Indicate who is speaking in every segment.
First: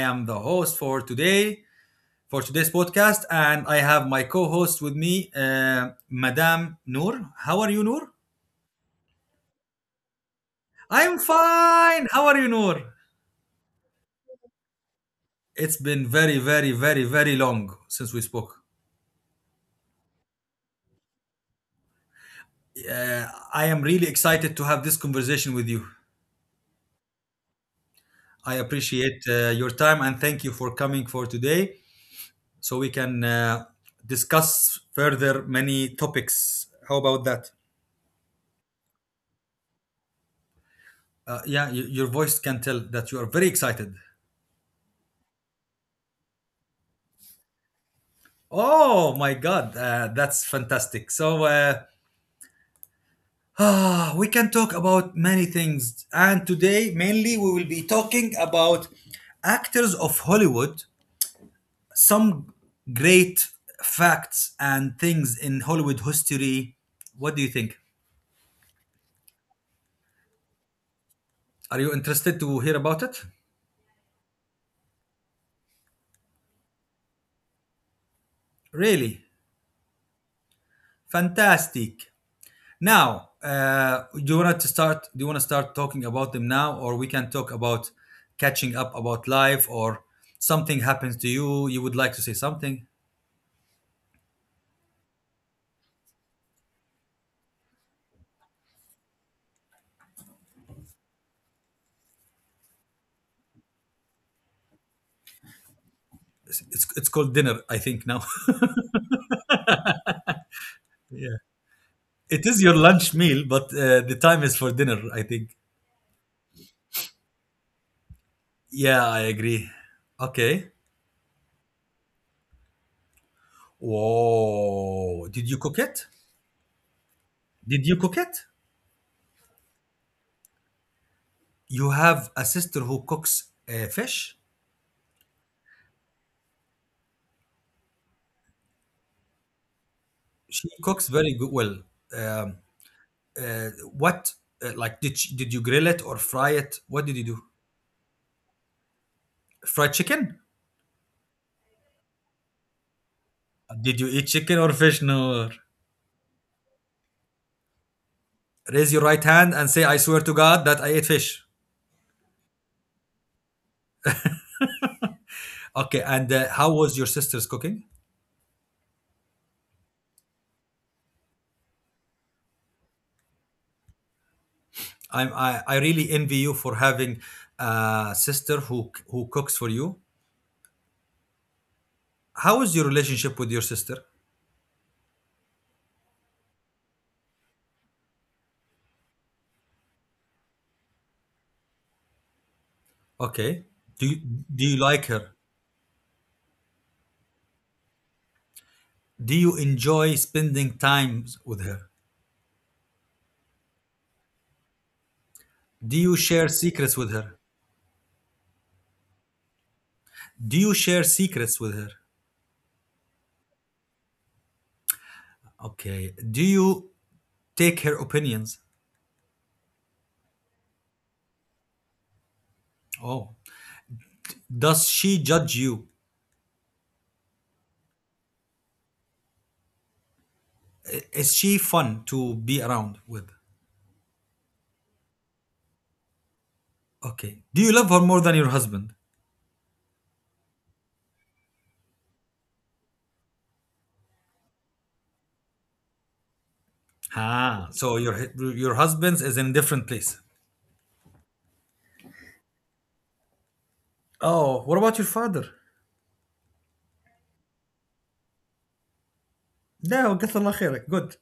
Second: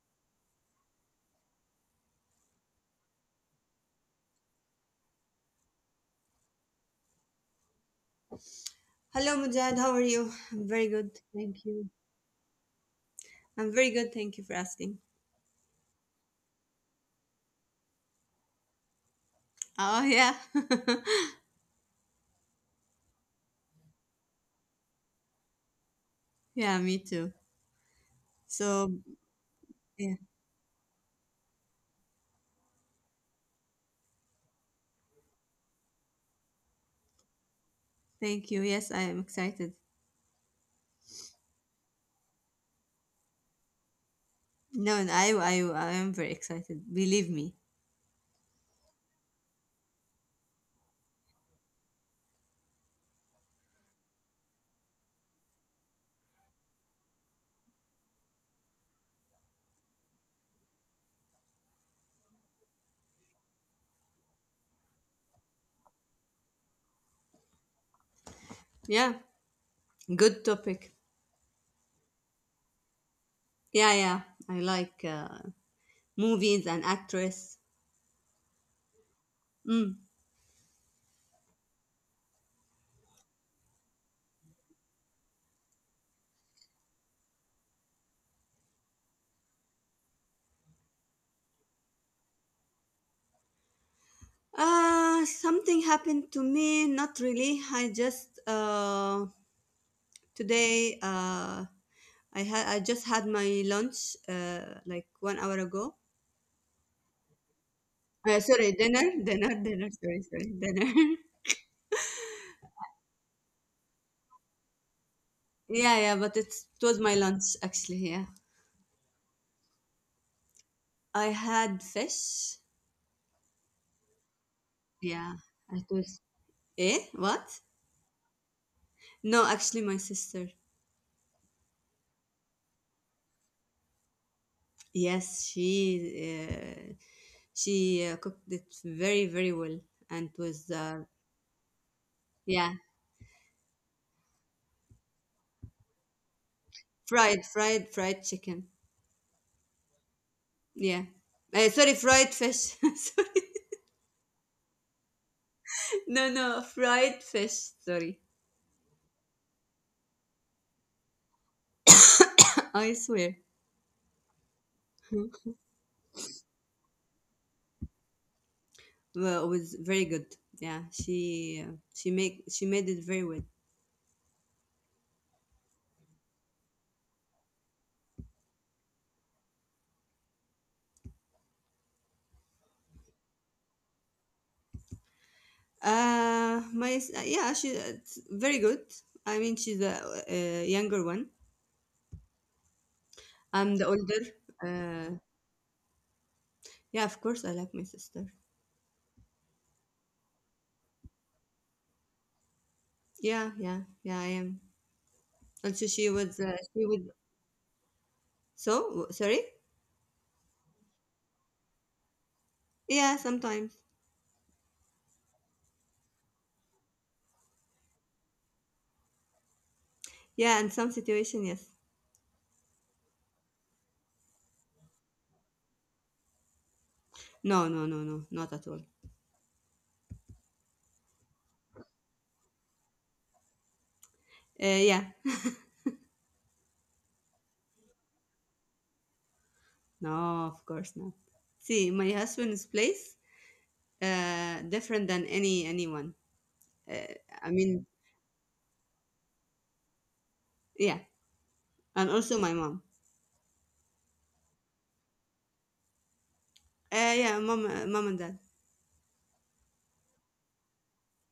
Speaker 1: am the host for today for today's podcast. And I have my co-host with me, Madame Noor. How are you, Noor?
Speaker 2: Hello, Mujad. How are you? I'm very
Speaker 1: I'm
Speaker 2: good. Thank you.
Speaker 1: fine. How are you, Noor?
Speaker 2: I'm very good. Thank you for asking.
Speaker 1: It's been very, very, very, very long since we spoke.
Speaker 2: Oh, yeah.
Speaker 1: Uh, I am really excited to have this conversation with you.
Speaker 2: yeah, me too.
Speaker 1: I
Speaker 2: So,
Speaker 1: appreciate your time,
Speaker 2: yeah,
Speaker 1: and thank you for coming for today, so we can discuss further many topics. How about that?
Speaker 2: thank you. Yes, I am excited.
Speaker 1: Yeah, your voice can tell that you are very excited.
Speaker 2: No, no, I am very excited. Believe me.
Speaker 1: Oh my God, that's fantastic. So we can talk about many things. And today, mainly, we will be talking about actors of Hollywood, some great facts and things in Hollywood history. What do you think?
Speaker 2: Yeah, good topic.
Speaker 1: Are you interested to hear about it?
Speaker 2: Yeah. I like movies and actress.
Speaker 1: Really?
Speaker 2: Mm.
Speaker 1: Fantastic. Now, do you want to start? Do you want to start talking about them now, or we can talk about catching up about life, or something happens to you? You would like to say something?
Speaker 2: Something happened to me. Not really. Today. Uh, I just had my lunch like 1 hour ago.
Speaker 1: It's called dinner, I think. Now,
Speaker 2: Sorry, dinner, dinner, dinner. Sorry, sorry, dinner.
Speaker 1: yeah, it is your lunch meal, but the time is for dinner, I think.
Speaker 2: But it was my lunch actually. Yeah,
Speaker 1: Yeah, I agree. Okay.
Speaker 2: I had fish.
Speaker 1: Whoa!
Speaker 2: Yeah,
Speaker 1: Did you cook
Speaker 2: it
Speaker 1: it?
Speaker 2: was. What?
Speaker 1: Did you cook it?
Speaker 2: No, actually, my sister.
Speaker 1: You have a sister who cooks fish.
Speaker 2: Yes, she cooked it very very well, and it was
Speaker 1: She cooks very good. Well, um,
Speaker 2: yeah
Speaker 1: Uh, what like did you grill it or fry it? What did you do?
Speaker 2: fried chicken.
Speaker 1: Fried chicken?
Speaker 2: Yeah, sorry, fried fish. sorry,
Speaker 1: Did you eat chicken or fish? No.
Speaker 2: no no fried fish. Sorry.
Speaker 1: Raise your right hand and say, "I swear to God that I ate fish."
Speaker 2: I swear.
Speaker 1: Okay, and how was your sister's cooking?
Speaker 2: Well, it was very good. Yeah, she made it very well.
Speaker 1: I really envy you for having a sister who cooks for you. How is your relationship with your sister?
Speaker 2: My s- yeah, she it's very good. I mean, she's the younger one.
Speaker 1: Okay.
Speaker 2: I'm the
Speaker 1: Do you,
Speaker 2: older.
Speaker 1: do you like
Speaker 2: Uh,
Speaker 1: her?
Speaker 2: yeah, of course, I like my sister.
Speaker 1: Do you enjoy spending time with her?
Speaker 2: Yeah, I am. Also,
Speaker 1: Do
Speaker 2: she
Speaker 1: you
Speaker 2: was
Speaker 1: share
Speaker 2: uh, she
Speaker 1: secrets
Speaker 2: would.
Speaker 1: with her?
Speaker 2: So sorry.
Speaker 1: Do you share secrets with her?
Speaker 2: Yeah, sometimes.
Speaker 1: Okay. Do you take her opinions?
Speaker 2: Yeah, in some situation, yes.
Speaker 1: Oh, does she judge you?
Speaker 2: No, no, no, no, not at all.
Speaker 1: Is she fun to be around with?
Speaker 2: Yeah.
Speaker 1: Okay. Do you love her more than your husband?
Speaker 2: No, of course not. See, my husband's place. Different than anyone. Uh, I
Speaker 1: Ah,
Speaker 2: mean,
Speaker 1: so your husband's is in a different place.
Speaker 2: yeah, and also my mom.
Speaker 1: Oh, what about your father?
Speaker 2: Mom and dad.
Speaker 1: No, قتل الله خيرك. Good.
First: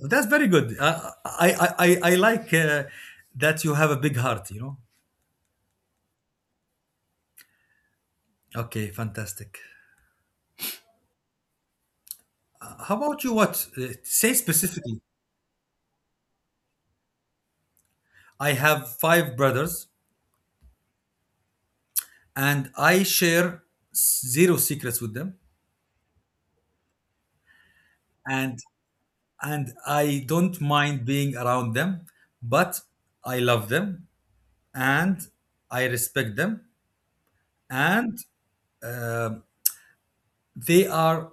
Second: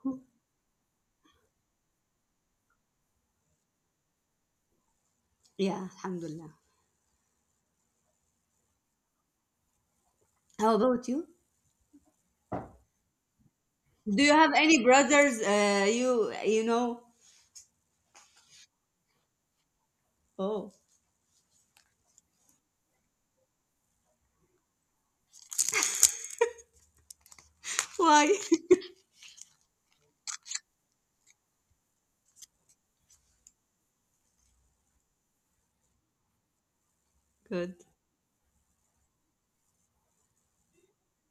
Speaker 1: That's very good. I like that you have a big heart. You know.
Speaker 2: Yeah, alhamdulillah.
Speaker 1: Okay, fantastic.
Speaker 2: How about you?
Speaker 1: How about you? What
Speaker 2: Do
Speaker 1: say
Speaker 2: you have any
Speaker 1: specifically?
Speaker 2: brothers? You you know?
Speaker 1: I have five brothers,
Speaker 2: Oh,
Speaker 1: and I share zero secrets with them,
Speaker 2: why?
Speaker 1: and I don't mind being around them, but I love them, and I respect them,
Speaker 2: Good.
Speaker 1: and uh, they are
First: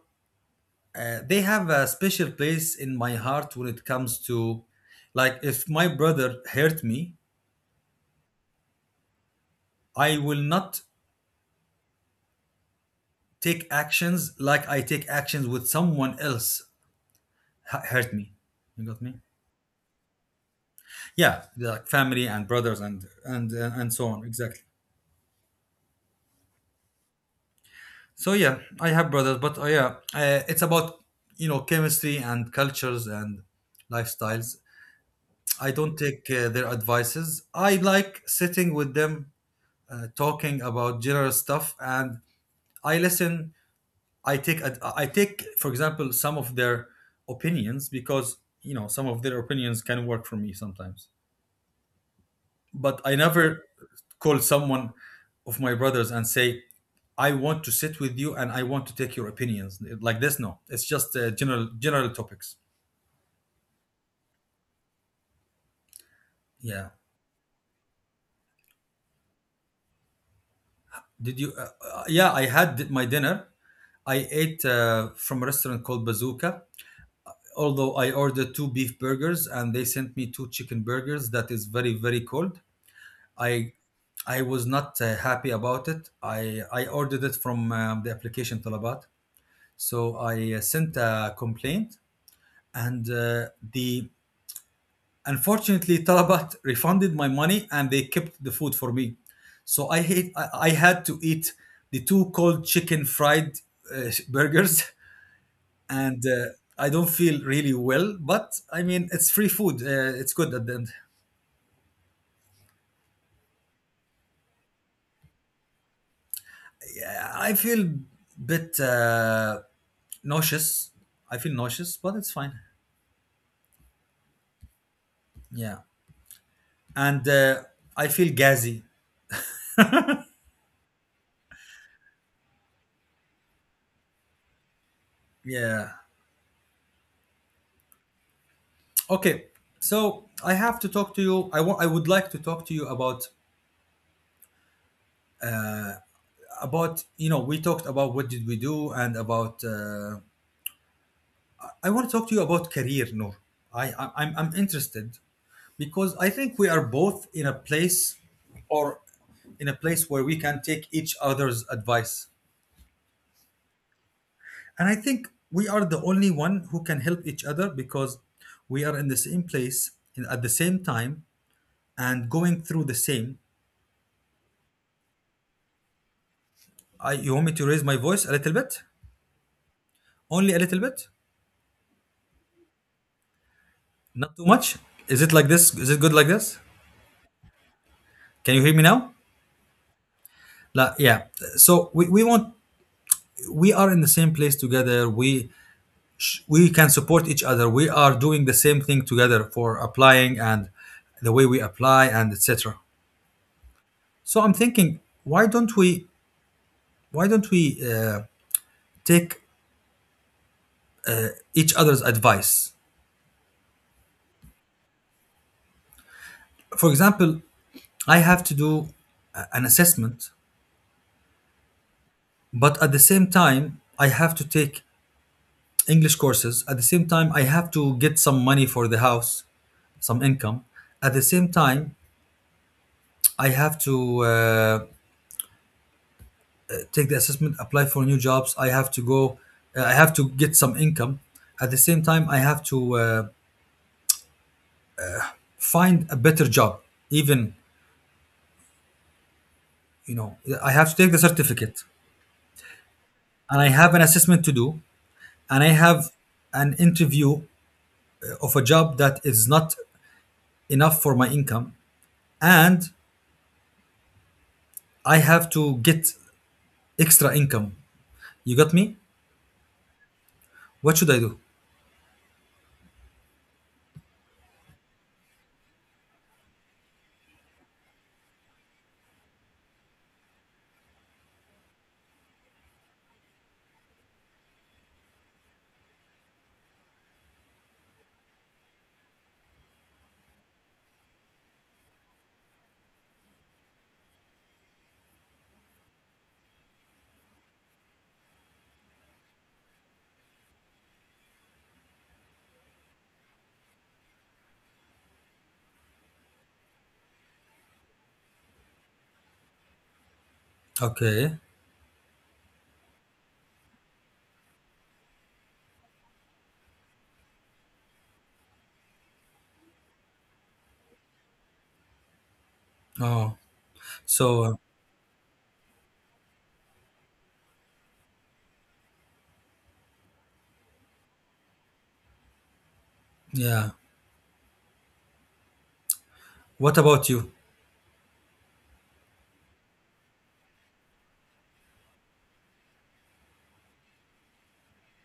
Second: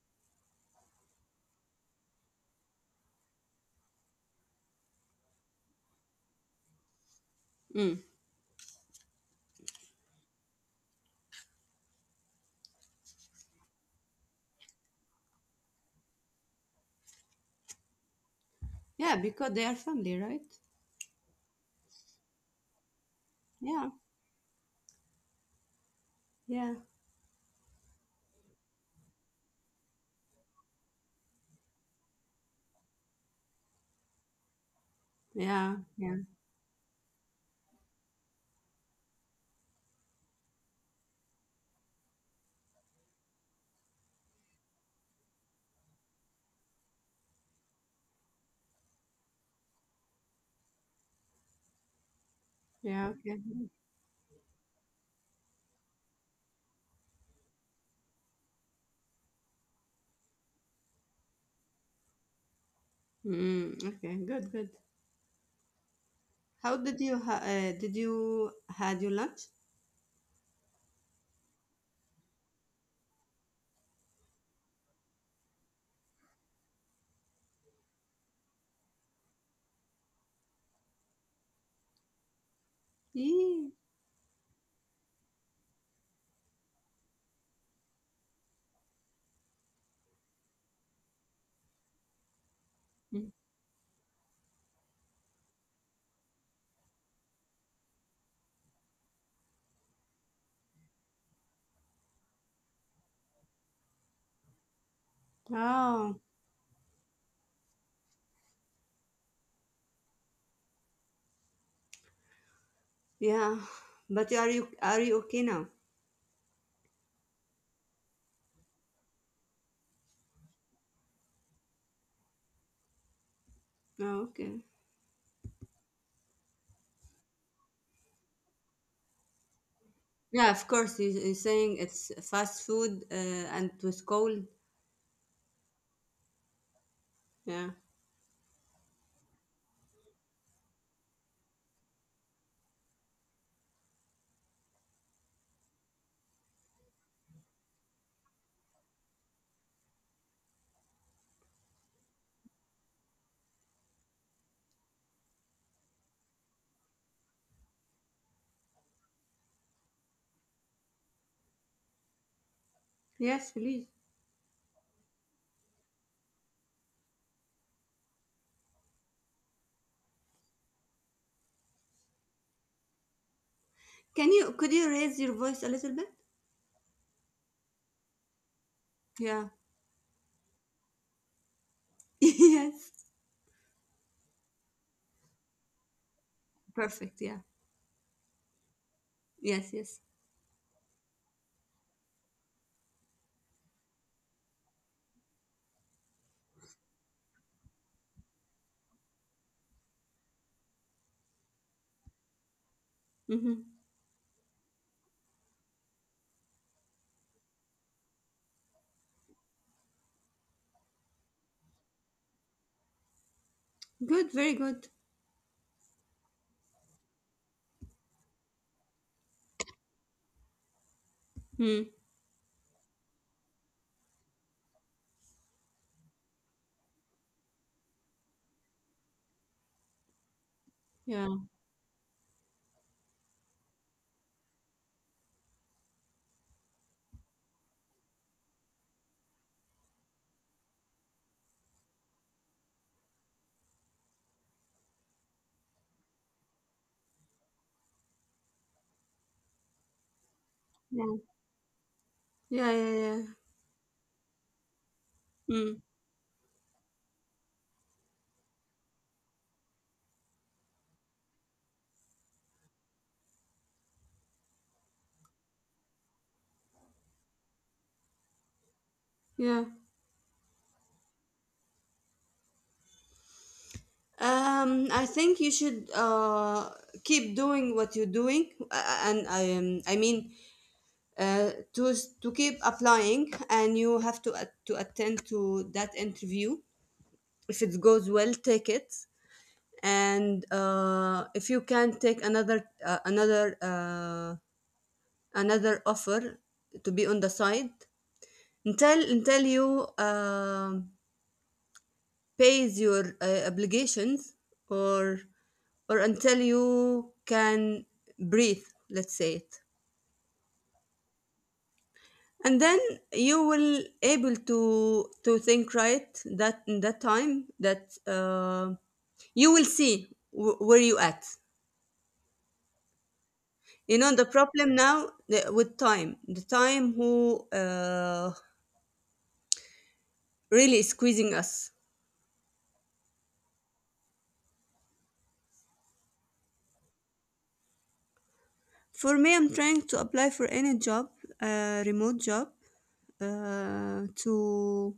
Speaker 1: they have a special place in my heart when it comes to, like, if my brother hurt me,
Speaker 2: Mm.
Speaker 1: I will not take actions like I take actions with someone else hurt me. You got me?
Speaker 2: Yeah, because they are family, right?
Speaker 1: Yeah, like family and brothers and
Speaker 2: Yeah,
Speaker 1: and so on, exactly.
Speaker 2: yeah,
Speaker 1: So yeah, I have brothers, but yeah, it's about, you know, chemistry and cultures and lifestyles. I
Speaker 2: yeah,
Speaker 1: don't
Speaker 2: yeah,
Speaker 1: take their advices. I like sitting with them, talking about general stuff, and I listen. I take, for example, some of their opinions, because, you know, some of their opinions can work for me sometimes, but
Speaker 2: yeah.
Speaker 1: I
Speaker 2: Okay.
Speaker 1: never call someone of my brothers and say, I want to sit with you, and I want to take your opinions like this. No, it's just general topics.
Speaker 2: Mm, okay. Good. Good. How
Speaker 1: Yeah.
Speaker 2: did you ha- Did you had your lunch?
Speaker 1: Did you? Yeah, I had my dinner. I ate from a restaurant called Bazooka. Although I ordered two beef burgers, and they sent me two chicken burgers that is very very cold. I
Speaker 2: Yeah.
Speaker 1: I was not happy about it. I ordered it from the application Talabat. So I sent a complaint, and the unfortunately Talabat refunded my money, and they kept the food for me, so I had to eat the two cold chicken fried burgers. And
Speaker 2: Oh,
Speaker 1: I don't feel really well, but I mean, it's free food, it's good at the end.
Speaker 2: yeah, but are you okay now?
Speaker 1: Yeah, I feel bit nauseous. I feel nauseous, but it's fine.
Speaker 2: Oh, okay.
Speaker 1: Yeah, and I feel gassy.
Speaker 2: Yeah, of course. You're saying it's fast food and it was cold.
Speaker 1: Yeah.
Speaker 2: Yeah.
Speaker 1: Okay, so I have to talk to you. I want. I would like to talk to you about you know we talked about what did we do and about. I want to talk to you about career, Noor. I'm interested, because I think we are both in a place, or where we can take each other's advice,
Speaker 2: Yes, please.
Speaker 1: and I think we are the only one who can help each other, because we are in the same place at the same time, and going through the same.
Speaker 2: Can you Could you raise your voice a little bit?
Speaker 1: You want me to raise my voice a little bit?
Speaker 2: Yeah.
Speaker 1: Only a little bit?
Speaker 2: yes.
Speaker 1: Not too much? Is it like this? Is it good like this?
Speaker 2: Perfect. Yeah.
Speaker 1: Can you hear me now?
Speaker 2: Yes. Yes.
Speaker 1: La, yeah. So we want, we are in the same place together. We can support each other. We are doing the same thing together for applying, and the way we apply and etc.
Speaker 2: Mm-hmm.
Speaker 1: So I'm thinking, why don't we, why don't we take each other's advice?
Speaker 2: Good. Very good.
Speaker 1: For example, I have to do an assessment,
Speaker 2: Hmm.
Speaker 1: but at the same time, I have to take English courses. At the same time, I have to get some money for the house, some income. At the
Speaker 2: Yeah.
Speaker 1: same time, I have to take the assessment, apply for new jobs. I have to go. I have to get some income. At the same time, I have to find a better job. Even, you know, I have to take the
Speaker 2: Yeah.
Speaker 1: certificate,
Speaker 2: Yeah. Yeah. Yeah.
Speaker 1: and I have an assessment to do, and I
Speaker 2: Hmm.
Speaker 1: have an interview of a job that is not enough for my income, and I have to get extra income. You got me?
Speaker 2: Yeah.
Speaker 1: What should I do?
Speaker 2: I think you should keep doing what you're doing, and I mean to keep applying, and you have to to attend to that interview. If it goes well, take it, and if you can take another offer to be on the side until you pays your obligations, or or until you can breathe, let's say it.
Speaker 1: Okay.
Speaker 2: And then you will able to think right, that in that time that you will see where you at.
Speaker 1: Oh,
Speaker 2: You know, the
Speaker 1: so
Speaker 2: problem now, with time, the time who really is squeezing us.
Speaker 1: yeah. What about you?
Speaker 2: For me, I'm trying to apply for any job, remote job, to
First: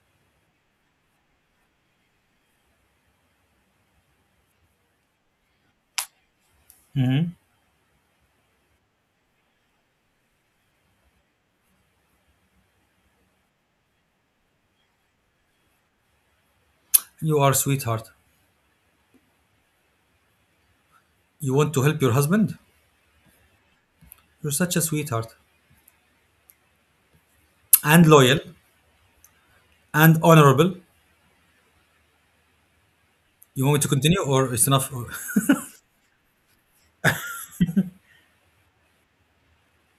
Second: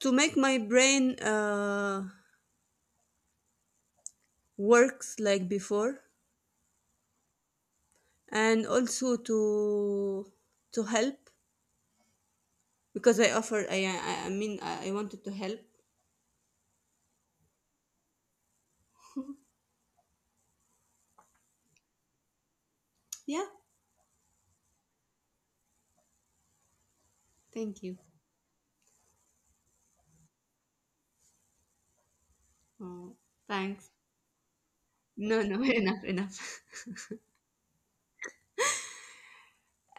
Speaker 2: make my brain works like before.
Speaker 1: Hmm.
Speaker 2: And also to help, because I offered. I mean, I wanted to help.
Speaker 1: You are sweetheart. You want to help your husband?
Speaker 2: Yeah,
Speaker 1: You're such a sweetheart.
Speaker 2: thank you.
Speaker 1: And loyal and honorable.
Speaker 2: Oh,
Speaker 1: You want me to
Speaker 2: thanks.
Speaker 1: continue, or it's enough?
Speaker 2: No, no, enough, enough.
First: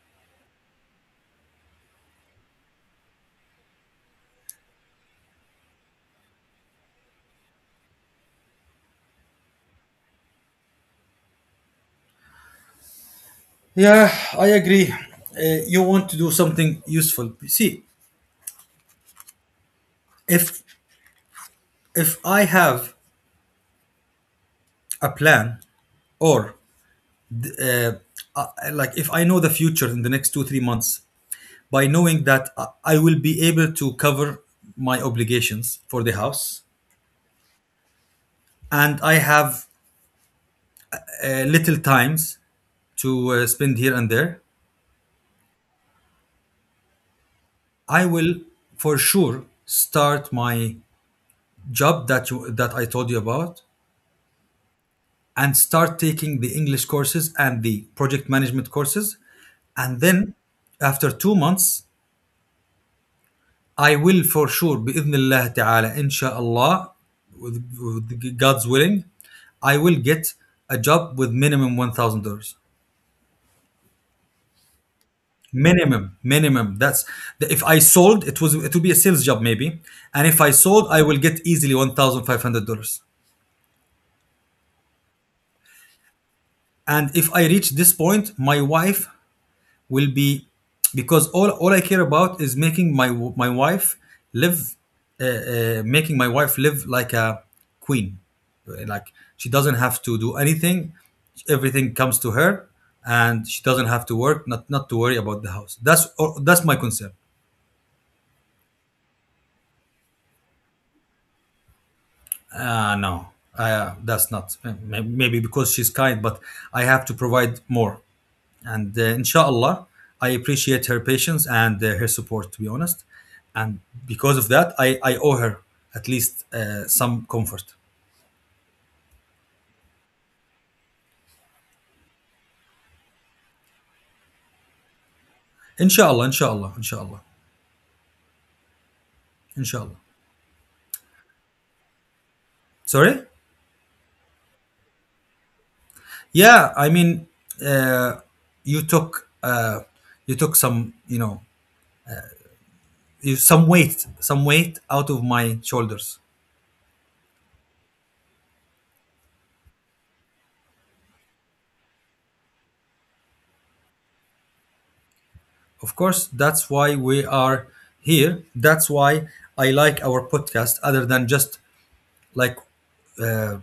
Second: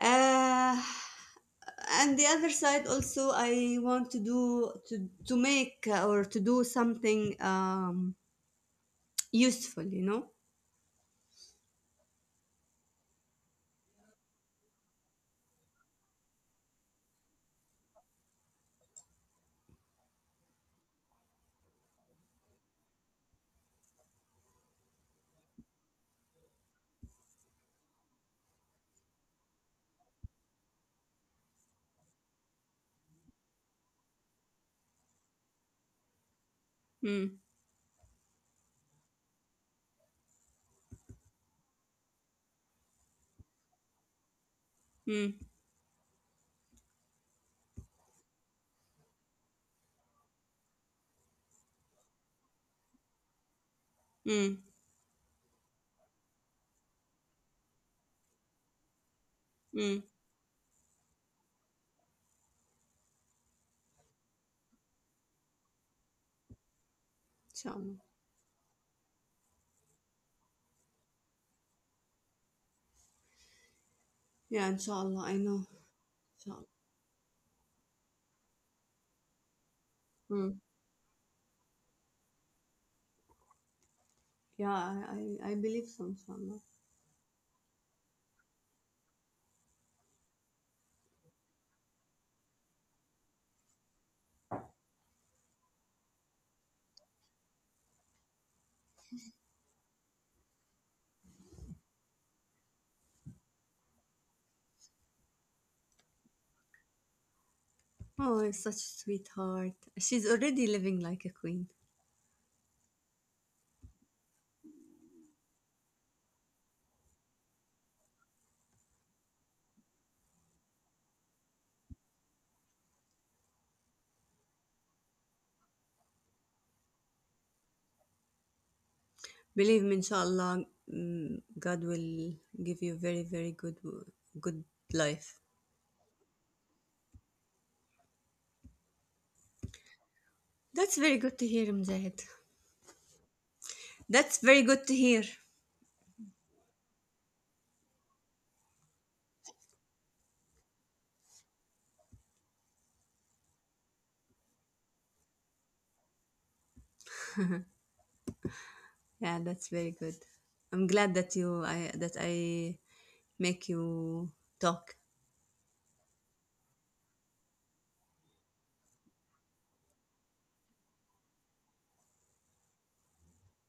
Speaker 2: Uh, and the other side also, I want to do to make or to do something useful. You know.
Speaker 1: Yeah, I agree. You want to do something useful. See, if I have a plan, or uh, uh, like if I know the future in the next 2 or 3 months, by knowing that I will be able to cover my obligations for the house,
Speaker 2: Mm,
Speaker 1: and I have little times to spend here and there,
Speaker 2: mm,
Speaker 1: I will for sure start my job that that I told you about,
Speaker 2: mm,
Speaker 1: and start taking the English courses and the project management courses, and
Speaker 2: mm.
Speaker 1: then after 2 months I will for sure, بإذن الله تعالى, inshallah,
Speaker 2: Inshallah.
Speaker 1: with God's willing, I will get a job with minimum $1,000.
Speaker 2: Yeah, inshallah. I know.
Speaker 1: Minimum,
Speaker 2: Inshallah.
Speaker 1: minimum. That's if I sold, it would be a sales job maybe, and if I
Speaker 2: Mm.
Speaker 1: sold, I will get easily $1,500.
Speaker 2: Yeah, I believe so, inshallah.
Speaker 1: And if I reach this point, my wife will be, because all I care about is making my wife live, like a queen, like she doesn't have to do anything, everything comes to her, and she doesn't have to work, not to worry about the house. That's my concern.
Speaker 2: Oh, such a sweetheart. She's already living like a queen.
Speaker 1: No, that's not. Maybe because she's kind, but I have to provide more, and inshallah, I appreciate her patience and her support, to be honest, and because of that, I owe her at least some comfort.
Speaker 2: Believe me, inshallah, mm, God will give you very, very good, good life.
Speaker 1: Inshallah, inshallah, inshallah, inshallah.
Speaker 2: That's very good to hear, Mujahid.
Speaker 1: Sorry.
Speaker 2: That's very good to hear.
Speaker 1: Yeah, I mean, uh, you took uh, you took some you know you, some weight out of my shoulders.
Speaker 2: Yeah, that's very good. I'm glad that I make you talk.
Speaker 1: Of course, that's why we are here, that's why I like our podcast, other than just, like, uh,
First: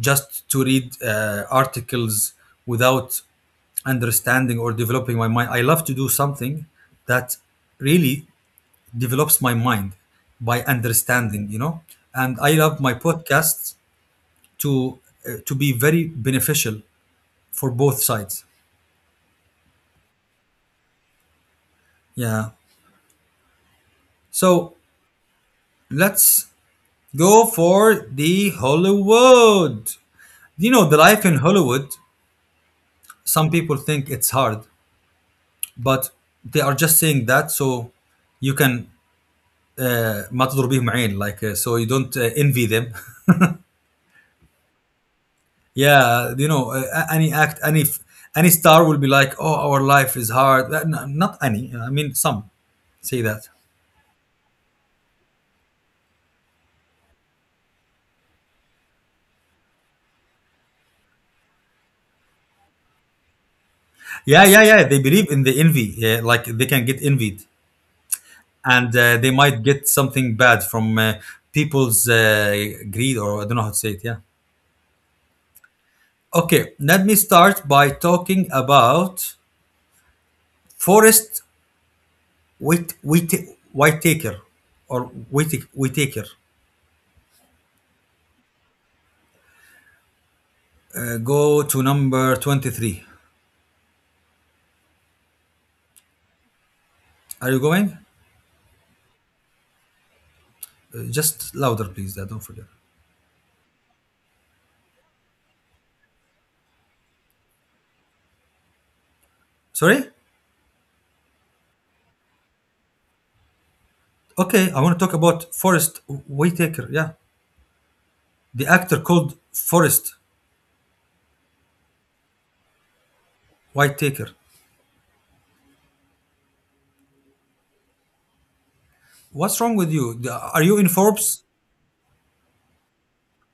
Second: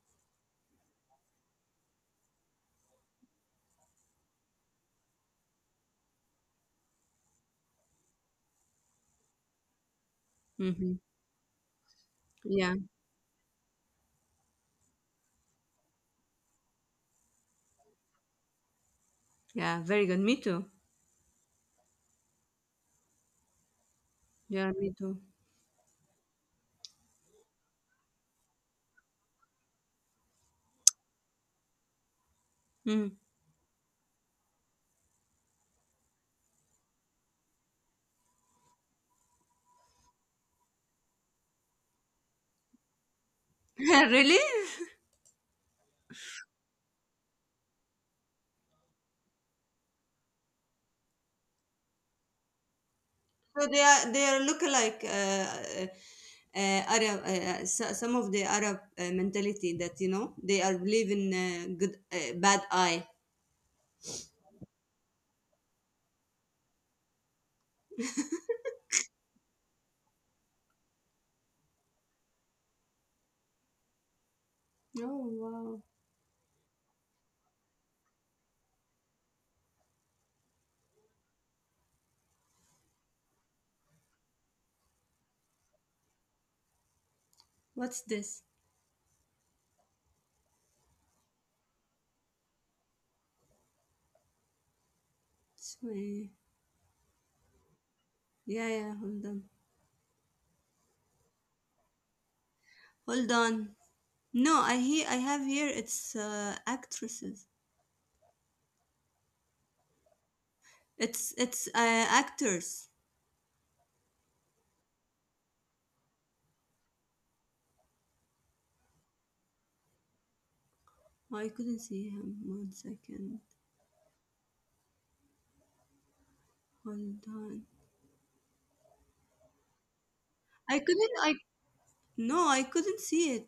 Speaker 1: just to read articles without understanding or developing my mind. I love to do something that really develops my mind by
Speaker 2: Hmm.
Speaker 1: understanding, you know. And I
Speaker 2: Yeah,
Speaker 1: love my podcasts to to be very beneficial for both sides.
Speaker 2: yeah, very good. Me too.
Speaker 1: Yeah.
Speaker 2: Yeah,
Speaker 1: So
Speaker 2: me too.
Speaker 1: let's go for the Hollywood. You know, the life in Hollywood.
Speaker 2: Mm.
Speaker 1: Some people think it's hard, but they are just saying that so you can ما تضرب بيهم عين, like, so you don't envy them.
Speaker 2: really?
Speaker 1: Yeah, you know, any act any star will be like, oh, our life is hard. No, not any, I mean, some say that.
Speaker 2: So they are lookalike Arab. Some of the Arab mentality, that you know they are believe in good bad eye.
Speaker 1: Yeah, yeah, yeah, they believe in the envy, yeah, like they can get envied, and they might get something bad from people's greed, or I don't know how to say it. Yeah.
Speaker 2: Oh wow!
Speaker 1: Okay, let me start by talking about Forest, Wait, wait, Whit, Taker, or Wait, Whitaker.
Speaker 2: What's this?
Speaker 1: Go to number 23.
Speaker 2: It's my-
Speaker 1: Are you going?
Speaker 2: Yeah, yeah. Hold on.
Speaker 1: Just louder, please. Don't forget.
Speaker 2: Hold on. No, I he I have here. It's actresses.
Speaker 1: Sorry?
Speaker 2: It's actors.
Speaker 1: Okay, I want to talk about Forrest Whitaker. Yeah. The actor called Forrest
Speaker 2: Oh, I couldn't see him. One second.
Speaker 1: Whitaker.
Speaker 2: Hold on.
Speaker 1: What's wrong with you? Are you
Speaker 2: I
Speaker 1: in
Speaker 2: couldn't. I
Speaker 1: Forbes?
Speaker 2: no. I couldn't see it.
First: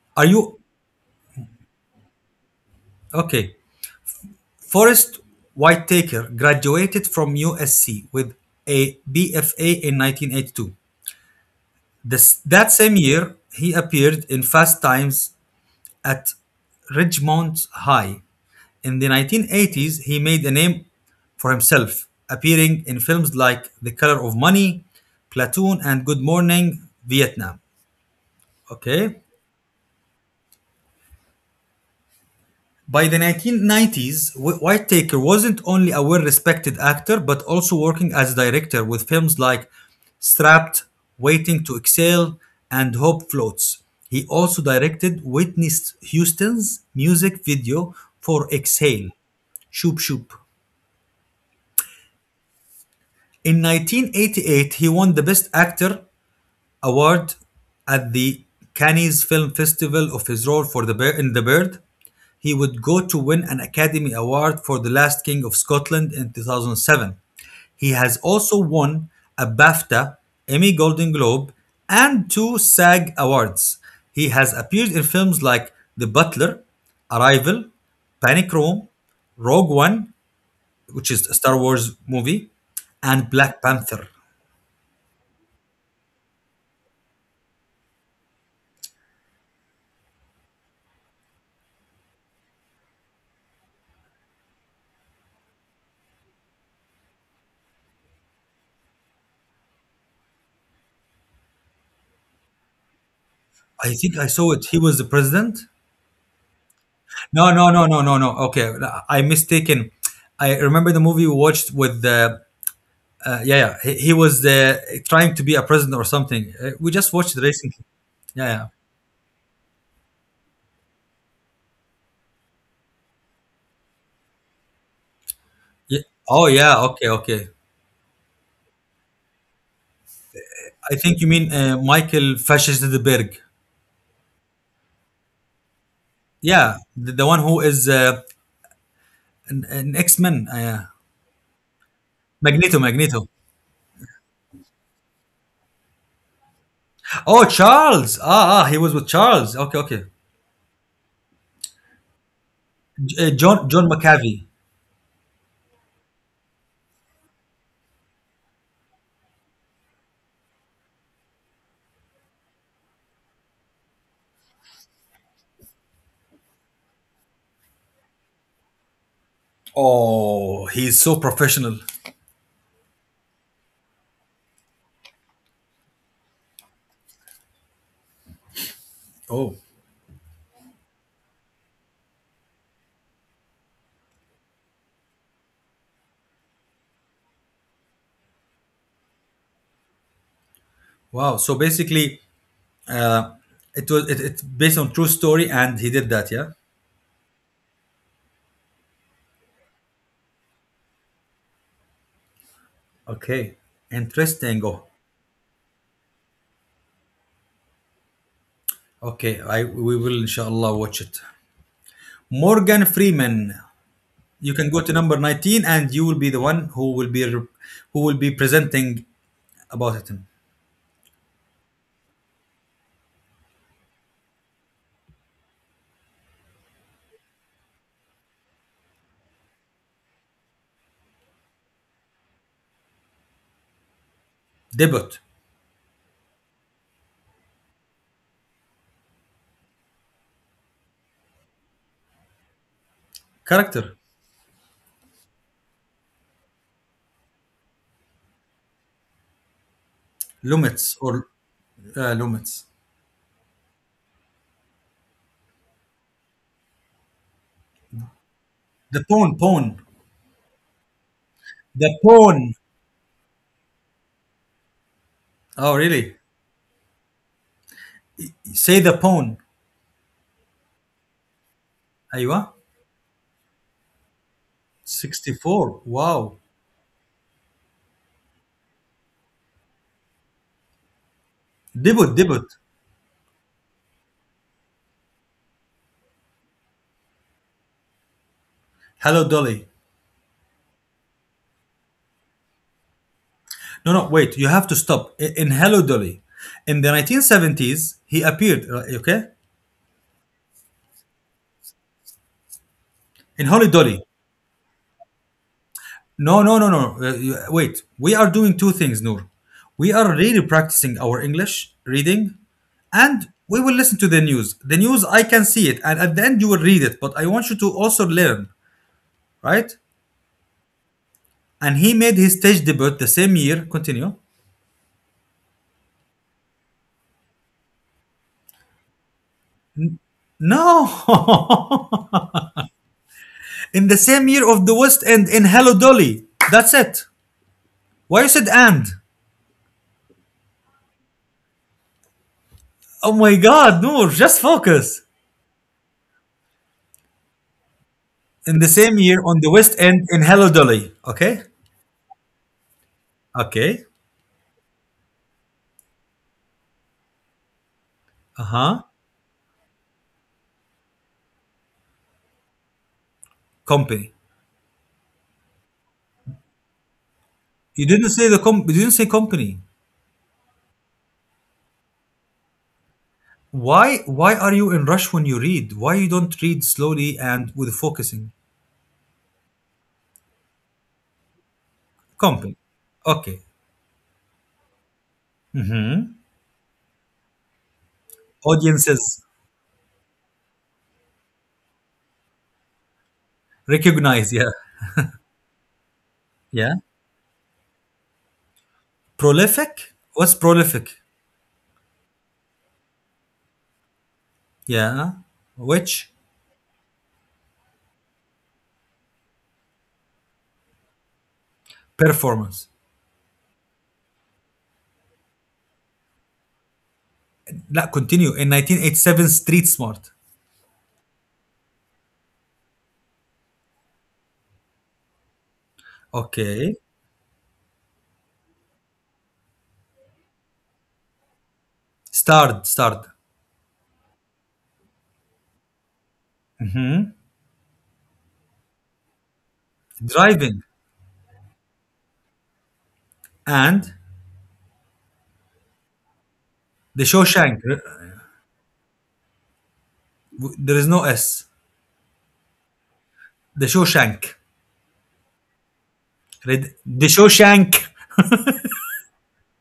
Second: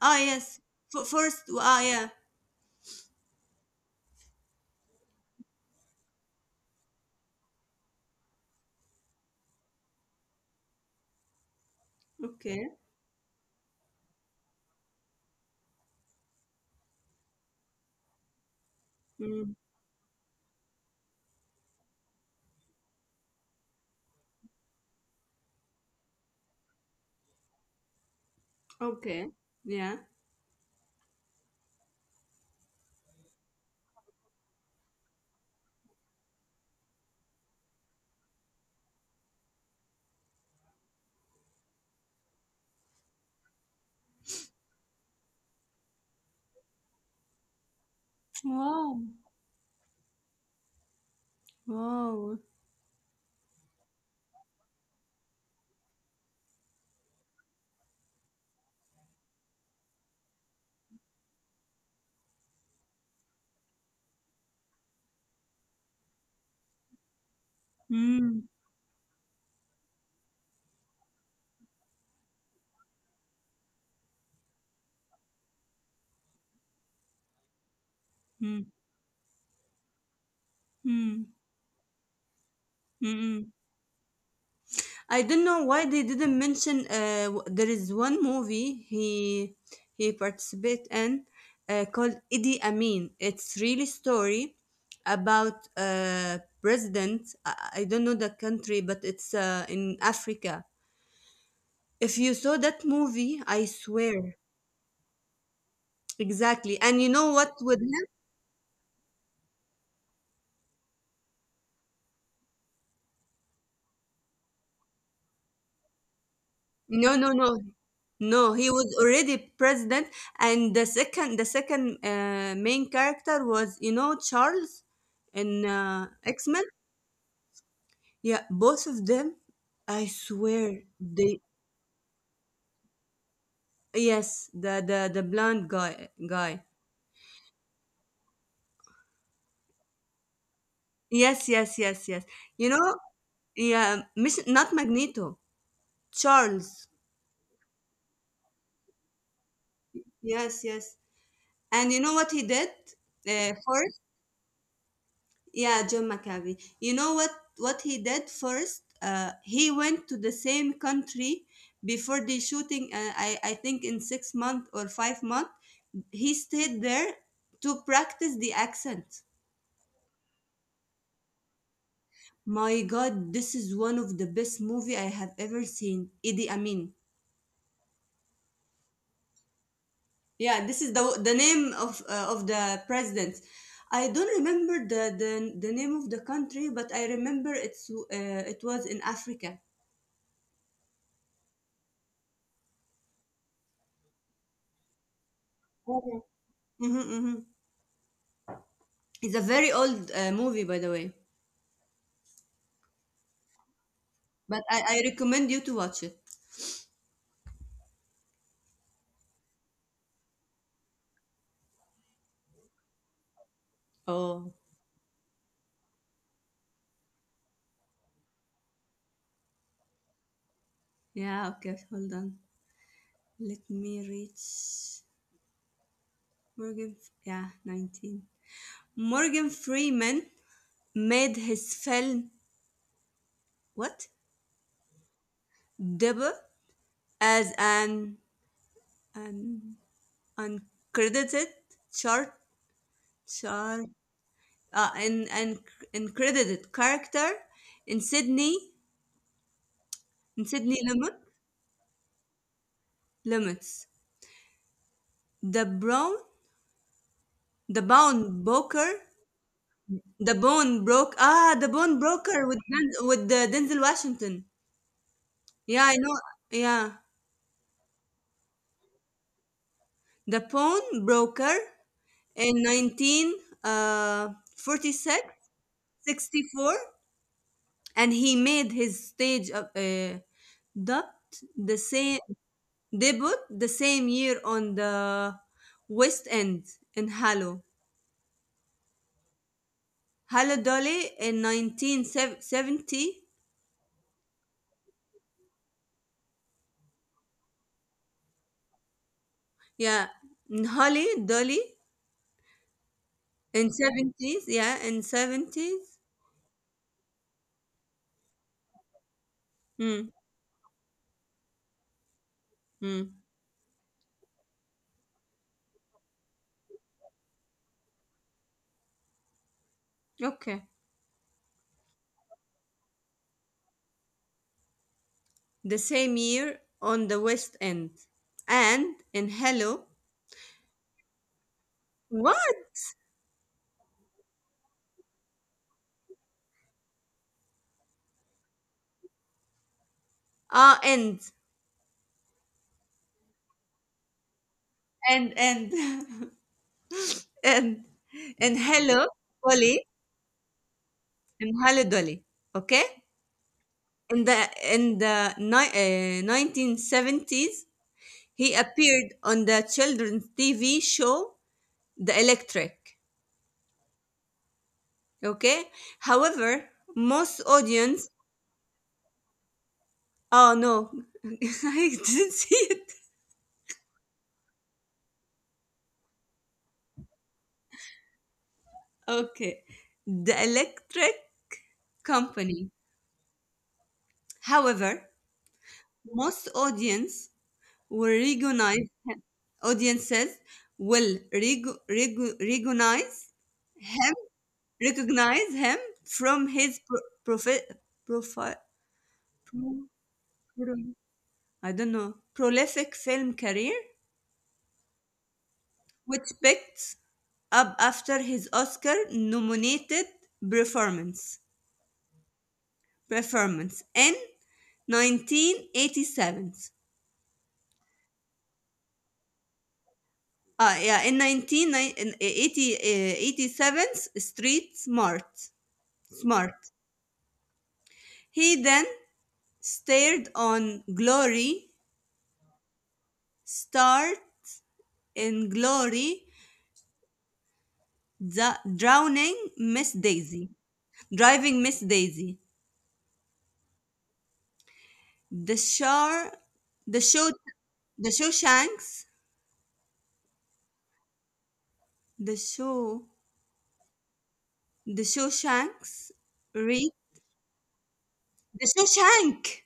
Speaker 2: Ah,
Speaker 1: Are
Speaker 2: yes.
Speaker 1: you.
Speaker 2: First. Ah, yeah.
Speaker 1: Okay. Forrest Whitaker graduated from USC with a BFA in 1982. This,
Speaker 2: Okay.
Speaker 1: that same year, he appeared in Fast Times At Ridgemont High. In the
Speaker 2: Mm.
Speaker 1: 1980s, he made a name for himself, appearing in films like The Color of Money, Platoon, and Good Morning Vietnam. Okay.
Speaker 2: Okay. Yeah.
Speaker 1: By the 1990s, Whittaker wasn't only a well respected actor but also working as a director with films like Strapped, Waiting to Exhale, and Hope Floats. He also directed Whitney Houston's music video for
Speaker 2: Wow.
Speaker 1: Exhale, Shoop Shoop.
Speaker 2: Wow.
Speaker 1: In 1988, he won the Best Actor Award at the Cannes Film Festival of his role for the Bear, in The Bird. He would go to win an Academy Award for The Last King of Scotland in 2007. He has
Speaker 2: Mm.
Speaker 1: also won a BAFTA, Emmy Golden Globe, and two SAG Awards. He has appeared in films like The Butler, Arrival, Panic
Speaker 2: Mm.
Speaker 1: Room, Rogue One, which
Speaker 2: Mm.
Speaker 1: is a Star Wars movie, and
Speaker 2: Mm-mm.
Speaker 1: Black Panther.
Speaker 2: I don't know why they didn't mention. There is one movie he participate in, called Idi Amin. It's really story about president. I don't know the country, but it's in Africa. If you saw that movie, I
Speaker 1: I think I
Speaker 2: swear
Speaker 1: saw it. He was the president.
Speaker 2: exactly. And you know
Speaker 1: No,
Speaker 2: what
Speaker 1: no,
Speaker 2: with
Speaker 1: no, no,
Speaker 2: him?
Speaker 1: no, no. Okay, I mistaken. I remember the movie we watched with the yeah, yeah. He was the trying to be a president or something. We just
Speaker 2: No, no,
Speaker 1: watched it
Speaker 2: no.
Speaker 1: recently. Yeah,
Speaker 2: No,
Speaker 1: yeah,
Speaker 2: he was already president, and the second main character was, you know, Charles in
Speaker 1: yeah. Oh
Speaker 2: X Men.
Speaker 1: yeah. Okay, okay.
Speaker 2: Yeah, both of them. I swear
Speaker 1: I think you
Speaker 2: they
Speaker 1: mean Michael Fassbender.
Speaker 2: yes, the blonde guy.
Speaker 1: Yeah, the one who is an X Men. Yeah.
Speaker 2: Yes, yes, yes, yes. You
Speaker 1: Magneto,
Speaker 2: know,
Speaker 1: Magneto.
Speaker 2: yeah, Miss, not Magneto, Charles.
Speaker 1: Oh, Charles. Ah, ah, he was with Charles. Okay, okay.
Speaker 2: Yes, yes. And you know what he did
Speaker 1: John
Speaker 2: for
Speaker 1: John McAvey.
Speaker 2: yeah, John McAfee. You know what he did first? He went to the same country before the shooting. I think in 6 months or 5 months, he stayed there to practice the accent.
Speaker 1: Oh, he's so professional.
Speaker 2: My God, this is one of the best movie I have ever seen. Idi Amin.
Speaker 1: Oh,
Speaker 2: Yeah, this is the name of the president. I don't remember the name of the country, but I remember it's it was in Africa.
Speaker 1: wow. So basically, uh, it's based on true story and he did that, yeah.
Speaker 2: Hmm. It's a very old movie, by the way,
Speaker 1: Okay. Interesting.
Speaker 2: but
Speaker 1: Oh,
Speaker 2: I recommend you to watch it.
Speaker 1: okay, I we will inshallah watch it. Morgan Freeman,
Speaker 2: Oh,
Speaker 1: you can go to number 19 and you will be the one who will who will be presenting about it.
Speaker 2: yeah, okay, hold on. Let me reach Morgan. Yeah, 19. Morgan Freeman made his film, what?
Speaker 1: Debut.
Speaker 2: Debut as an uncredited chart, chart,
Speaker 1: Character.
Speaker 2: an uncredited character in Sydney, in Sydney
Speaker 1: Lumits
Speaker 2: Limit,
Speaker 1: or lumits.
Speaker 2: Limits. The Brown, the Bound Booker.
Speaker 1: The pawn.
Speaker 2: The Bone Broke. Ah, The
Speaker 1: The
Speaker 2: Bone Broker
Speaker 1: pawn.
Speaker 2: with Denzel Washington.
Speaker 1: Oh
Speaker 2: Yeah, I know.
Speaker 1: really?
Speaker 2: Yeah,
Speaker 1: Say the pawn.
Speaker 2: The Bone Broker
Speaker 1: ايوه.
Speaker 2: in 19 uh 46
Speaker 1: 64. Wow.
Speaker 2: 64, and he made his stage of dubbed the
Speaker 1: Debut.
Speaker 2: same
Speaker 1: Debut.
Speaker 2: debut the same year on the West End in Hallow.
Speaker 1: Hello Dolly.
Speaker 2: Hallow Dolly in 1970.
Speaker 1: No, no, wait, you have to stop. In Hello Dolly, in the 1970s, he appeared, okay?
Speaker 2: Yeah, in Holly Dolly.
Speaker 1: In Hello
Speaker 2: In
Speaker 1: Dolly.
Speaker 2: '70s, yeah, in '70s.
Speaker 1: No, no, no, no. Wait, we are doing two things, Noor. We
Speaker 2: Mm,
Speaker 1: are really practicing our English reading,
Speaker 2: mm.
Speaker 1: and we will listen to the news. The news, I can see it, and at the end, you will read it, but I want you to also learn, right?
Speaker 2: Okay.
Speaker 1: And he made his stage debut the same year. Continue.
Speaker 2: The same year on the West End. And in Hello.
Speaker 1: No!
Speaker 2: What?
Speaker 1: In the same year of The West End in Hello Dolly. That's it. Why you said and?
Speaker 2: Ah, End.
Speaker 1: Oh my God, Noor, just focus.
Speaker 2: And, and, and, and
Speaker 1: In the same
Speaker 2: Hello,
Speaker 1: year on the West
Speaker 2: Dolly.
Speaker 1: End in Hello Dolly. Okay?
Speaker 2: And Hello, Dolly. Okay?
Speaker 1: Okay.
Speaker 2: In the, in the 1970s, he
Speaker 1: Uh-huh.
Speaker 2: appeared on the children's TV show, The Electric.
Speaker 1: Company.
Speaker 2: Okay? However, most
Speaker 1: You
Speaker 2: audience
Speaker 1: didn't say the com you didn't say company.
Speaker 2: oh no, I didn't see it.
Speaker 1: Why are you in rush when you read? Why you don't read slowly and with focusing?
Speaker 2: Okay. The Electric
Speaker 1: Company.
Speaker 2: Company.
Speaker 1: Okay.
Speaker 2: However, most audience will recognize
Speaker 1: Audiences
Speaker 2: audiences will him
Speaker 1: recognize, yeah.
Speaker 2: recognize him from his
Speaker 1: Yeah.
Speaker 2: profi- profi- pro-
Speaker 1: Prolific? What's
Speaker 2: pro-
Speaker 1: prolific?
Speaker 2: I don't know prolific film career,
Speaker 1: Yeah. Which
Speaker 2: which picked up after his Oscar nominated performance.
Speaker 1: performance?
Speaker 2: Performance in 1987.
Speaker 1: لا continue. In 1987, Street Smart.
Speaker 2: Ah, yeah, in 1987 Street Smart. Smart.
Speaker 1: Okay.
Speaker 2: He then starred on Glory,
Speaker 1: Starred, starred.
Speaker 2: starred in Glory, the Drowning Miss Daisy,
Speaker 1: Driving
Speaker 2: Driving Miss Daisy,
Speaker 1: and
Speaker 2: The Shar, The
Speaker 1: The
Speaker 2: Show,
Speaker 1: Shawshank.
Speaker 2: The Shawshanks,
Speaker 1: There is no S.
Speaker 2: The Show,
Speaker 1: The Shawshank.
Speaker 2: The Shawshanks,
Speaker 1: Red,
Speaker 2: Re,
Speaker 1: the Shawshank.
Speaker 2: The Shawshank.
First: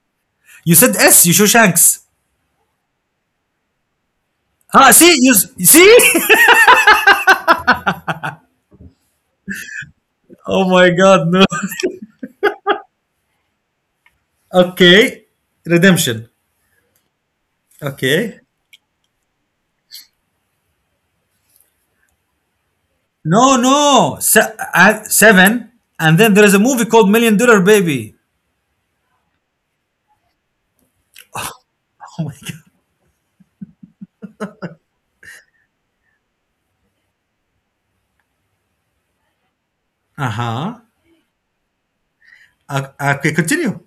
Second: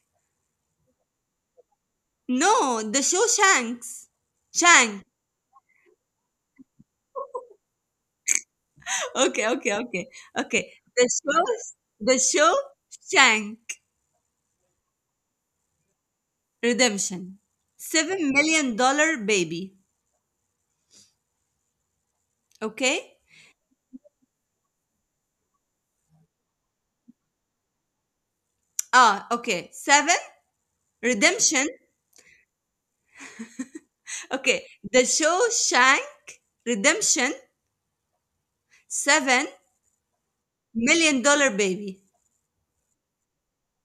Speaker 1: You said S. You Shawshanks.
Speaker 2: No, the show Shanks.
Speaker 1: Ah,
Speaker 2: Shank.
Speaker 1: see you see.
Speaker 2: Okay, okay, okay,
Speaker 1: Oh
Speaker 2: okay.
Speaker 1: my God, no.
Speaker 2: The show Shank
Speaker 1: Okay, Redemption.
Speaker 2: Redemption. Seven
Speaker 1: Okay.
Speaker 2: million dollar baby. Okay.
Speaker 1: No, no. Seven, and then there is a movie called Million Dollar Baby.
Speaker 2: Ah, okay. Seven Redemption.
Speaker 1: Oh my God.
Speaker 2: Okay, the show Shank Redemption. Seven
Speaker 1: Uh-huh.
Speaker 2: million dollar baby.
Speaker 1: Okay, continue.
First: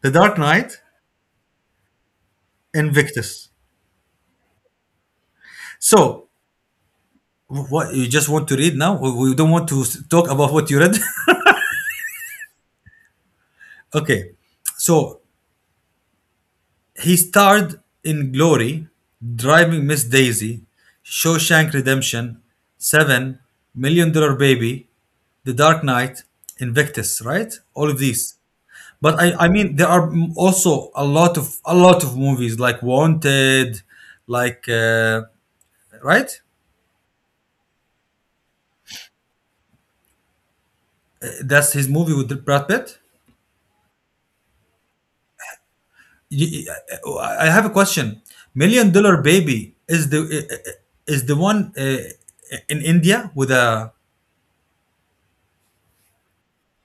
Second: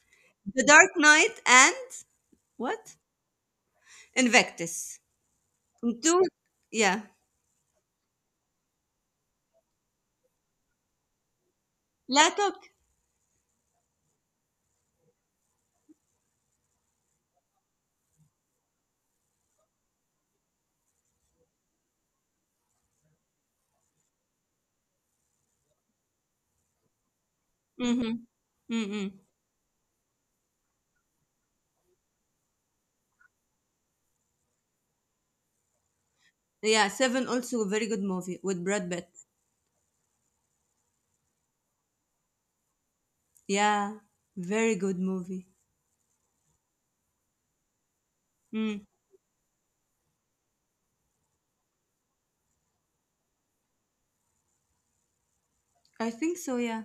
Speaker 1: The Dark
Speaker 2: The
Speaker 1: Knight,
Speaker 2: Dark Knight and what?
Speaker 1: Invictus.
Speaker 2: Invictus. Two.
Speaker 1: So,
Speaker 2: Yeah.
Speaker 1: what you just want to read now? We don't want to talk about what you read.
Speaker 2: لا توك.
Speaker 1: Okay, so he starred in Glory, Driving Miss Daisy, Shawshank Redemption, Seven, Million Dollar Baby, The Dark Knight, Invictus, right? All of these.
Speaker 2: Mm-hmm.
Speaker 1: But I mean, there are also a lot of movies like Wanted, like right?
Speaker 2: Yeah, Seven also a very good movie with Brad Pitt.
Speaker 1: That's his movie with Brad Pitt.
Speaker 2: Yeah, very good movie.
Speaker 1: I have a question.
Speaker 2: Mm,
Speaker 1: Million Dollar Baby is the one in India with a.
Speaker 2: I think so. Yeah,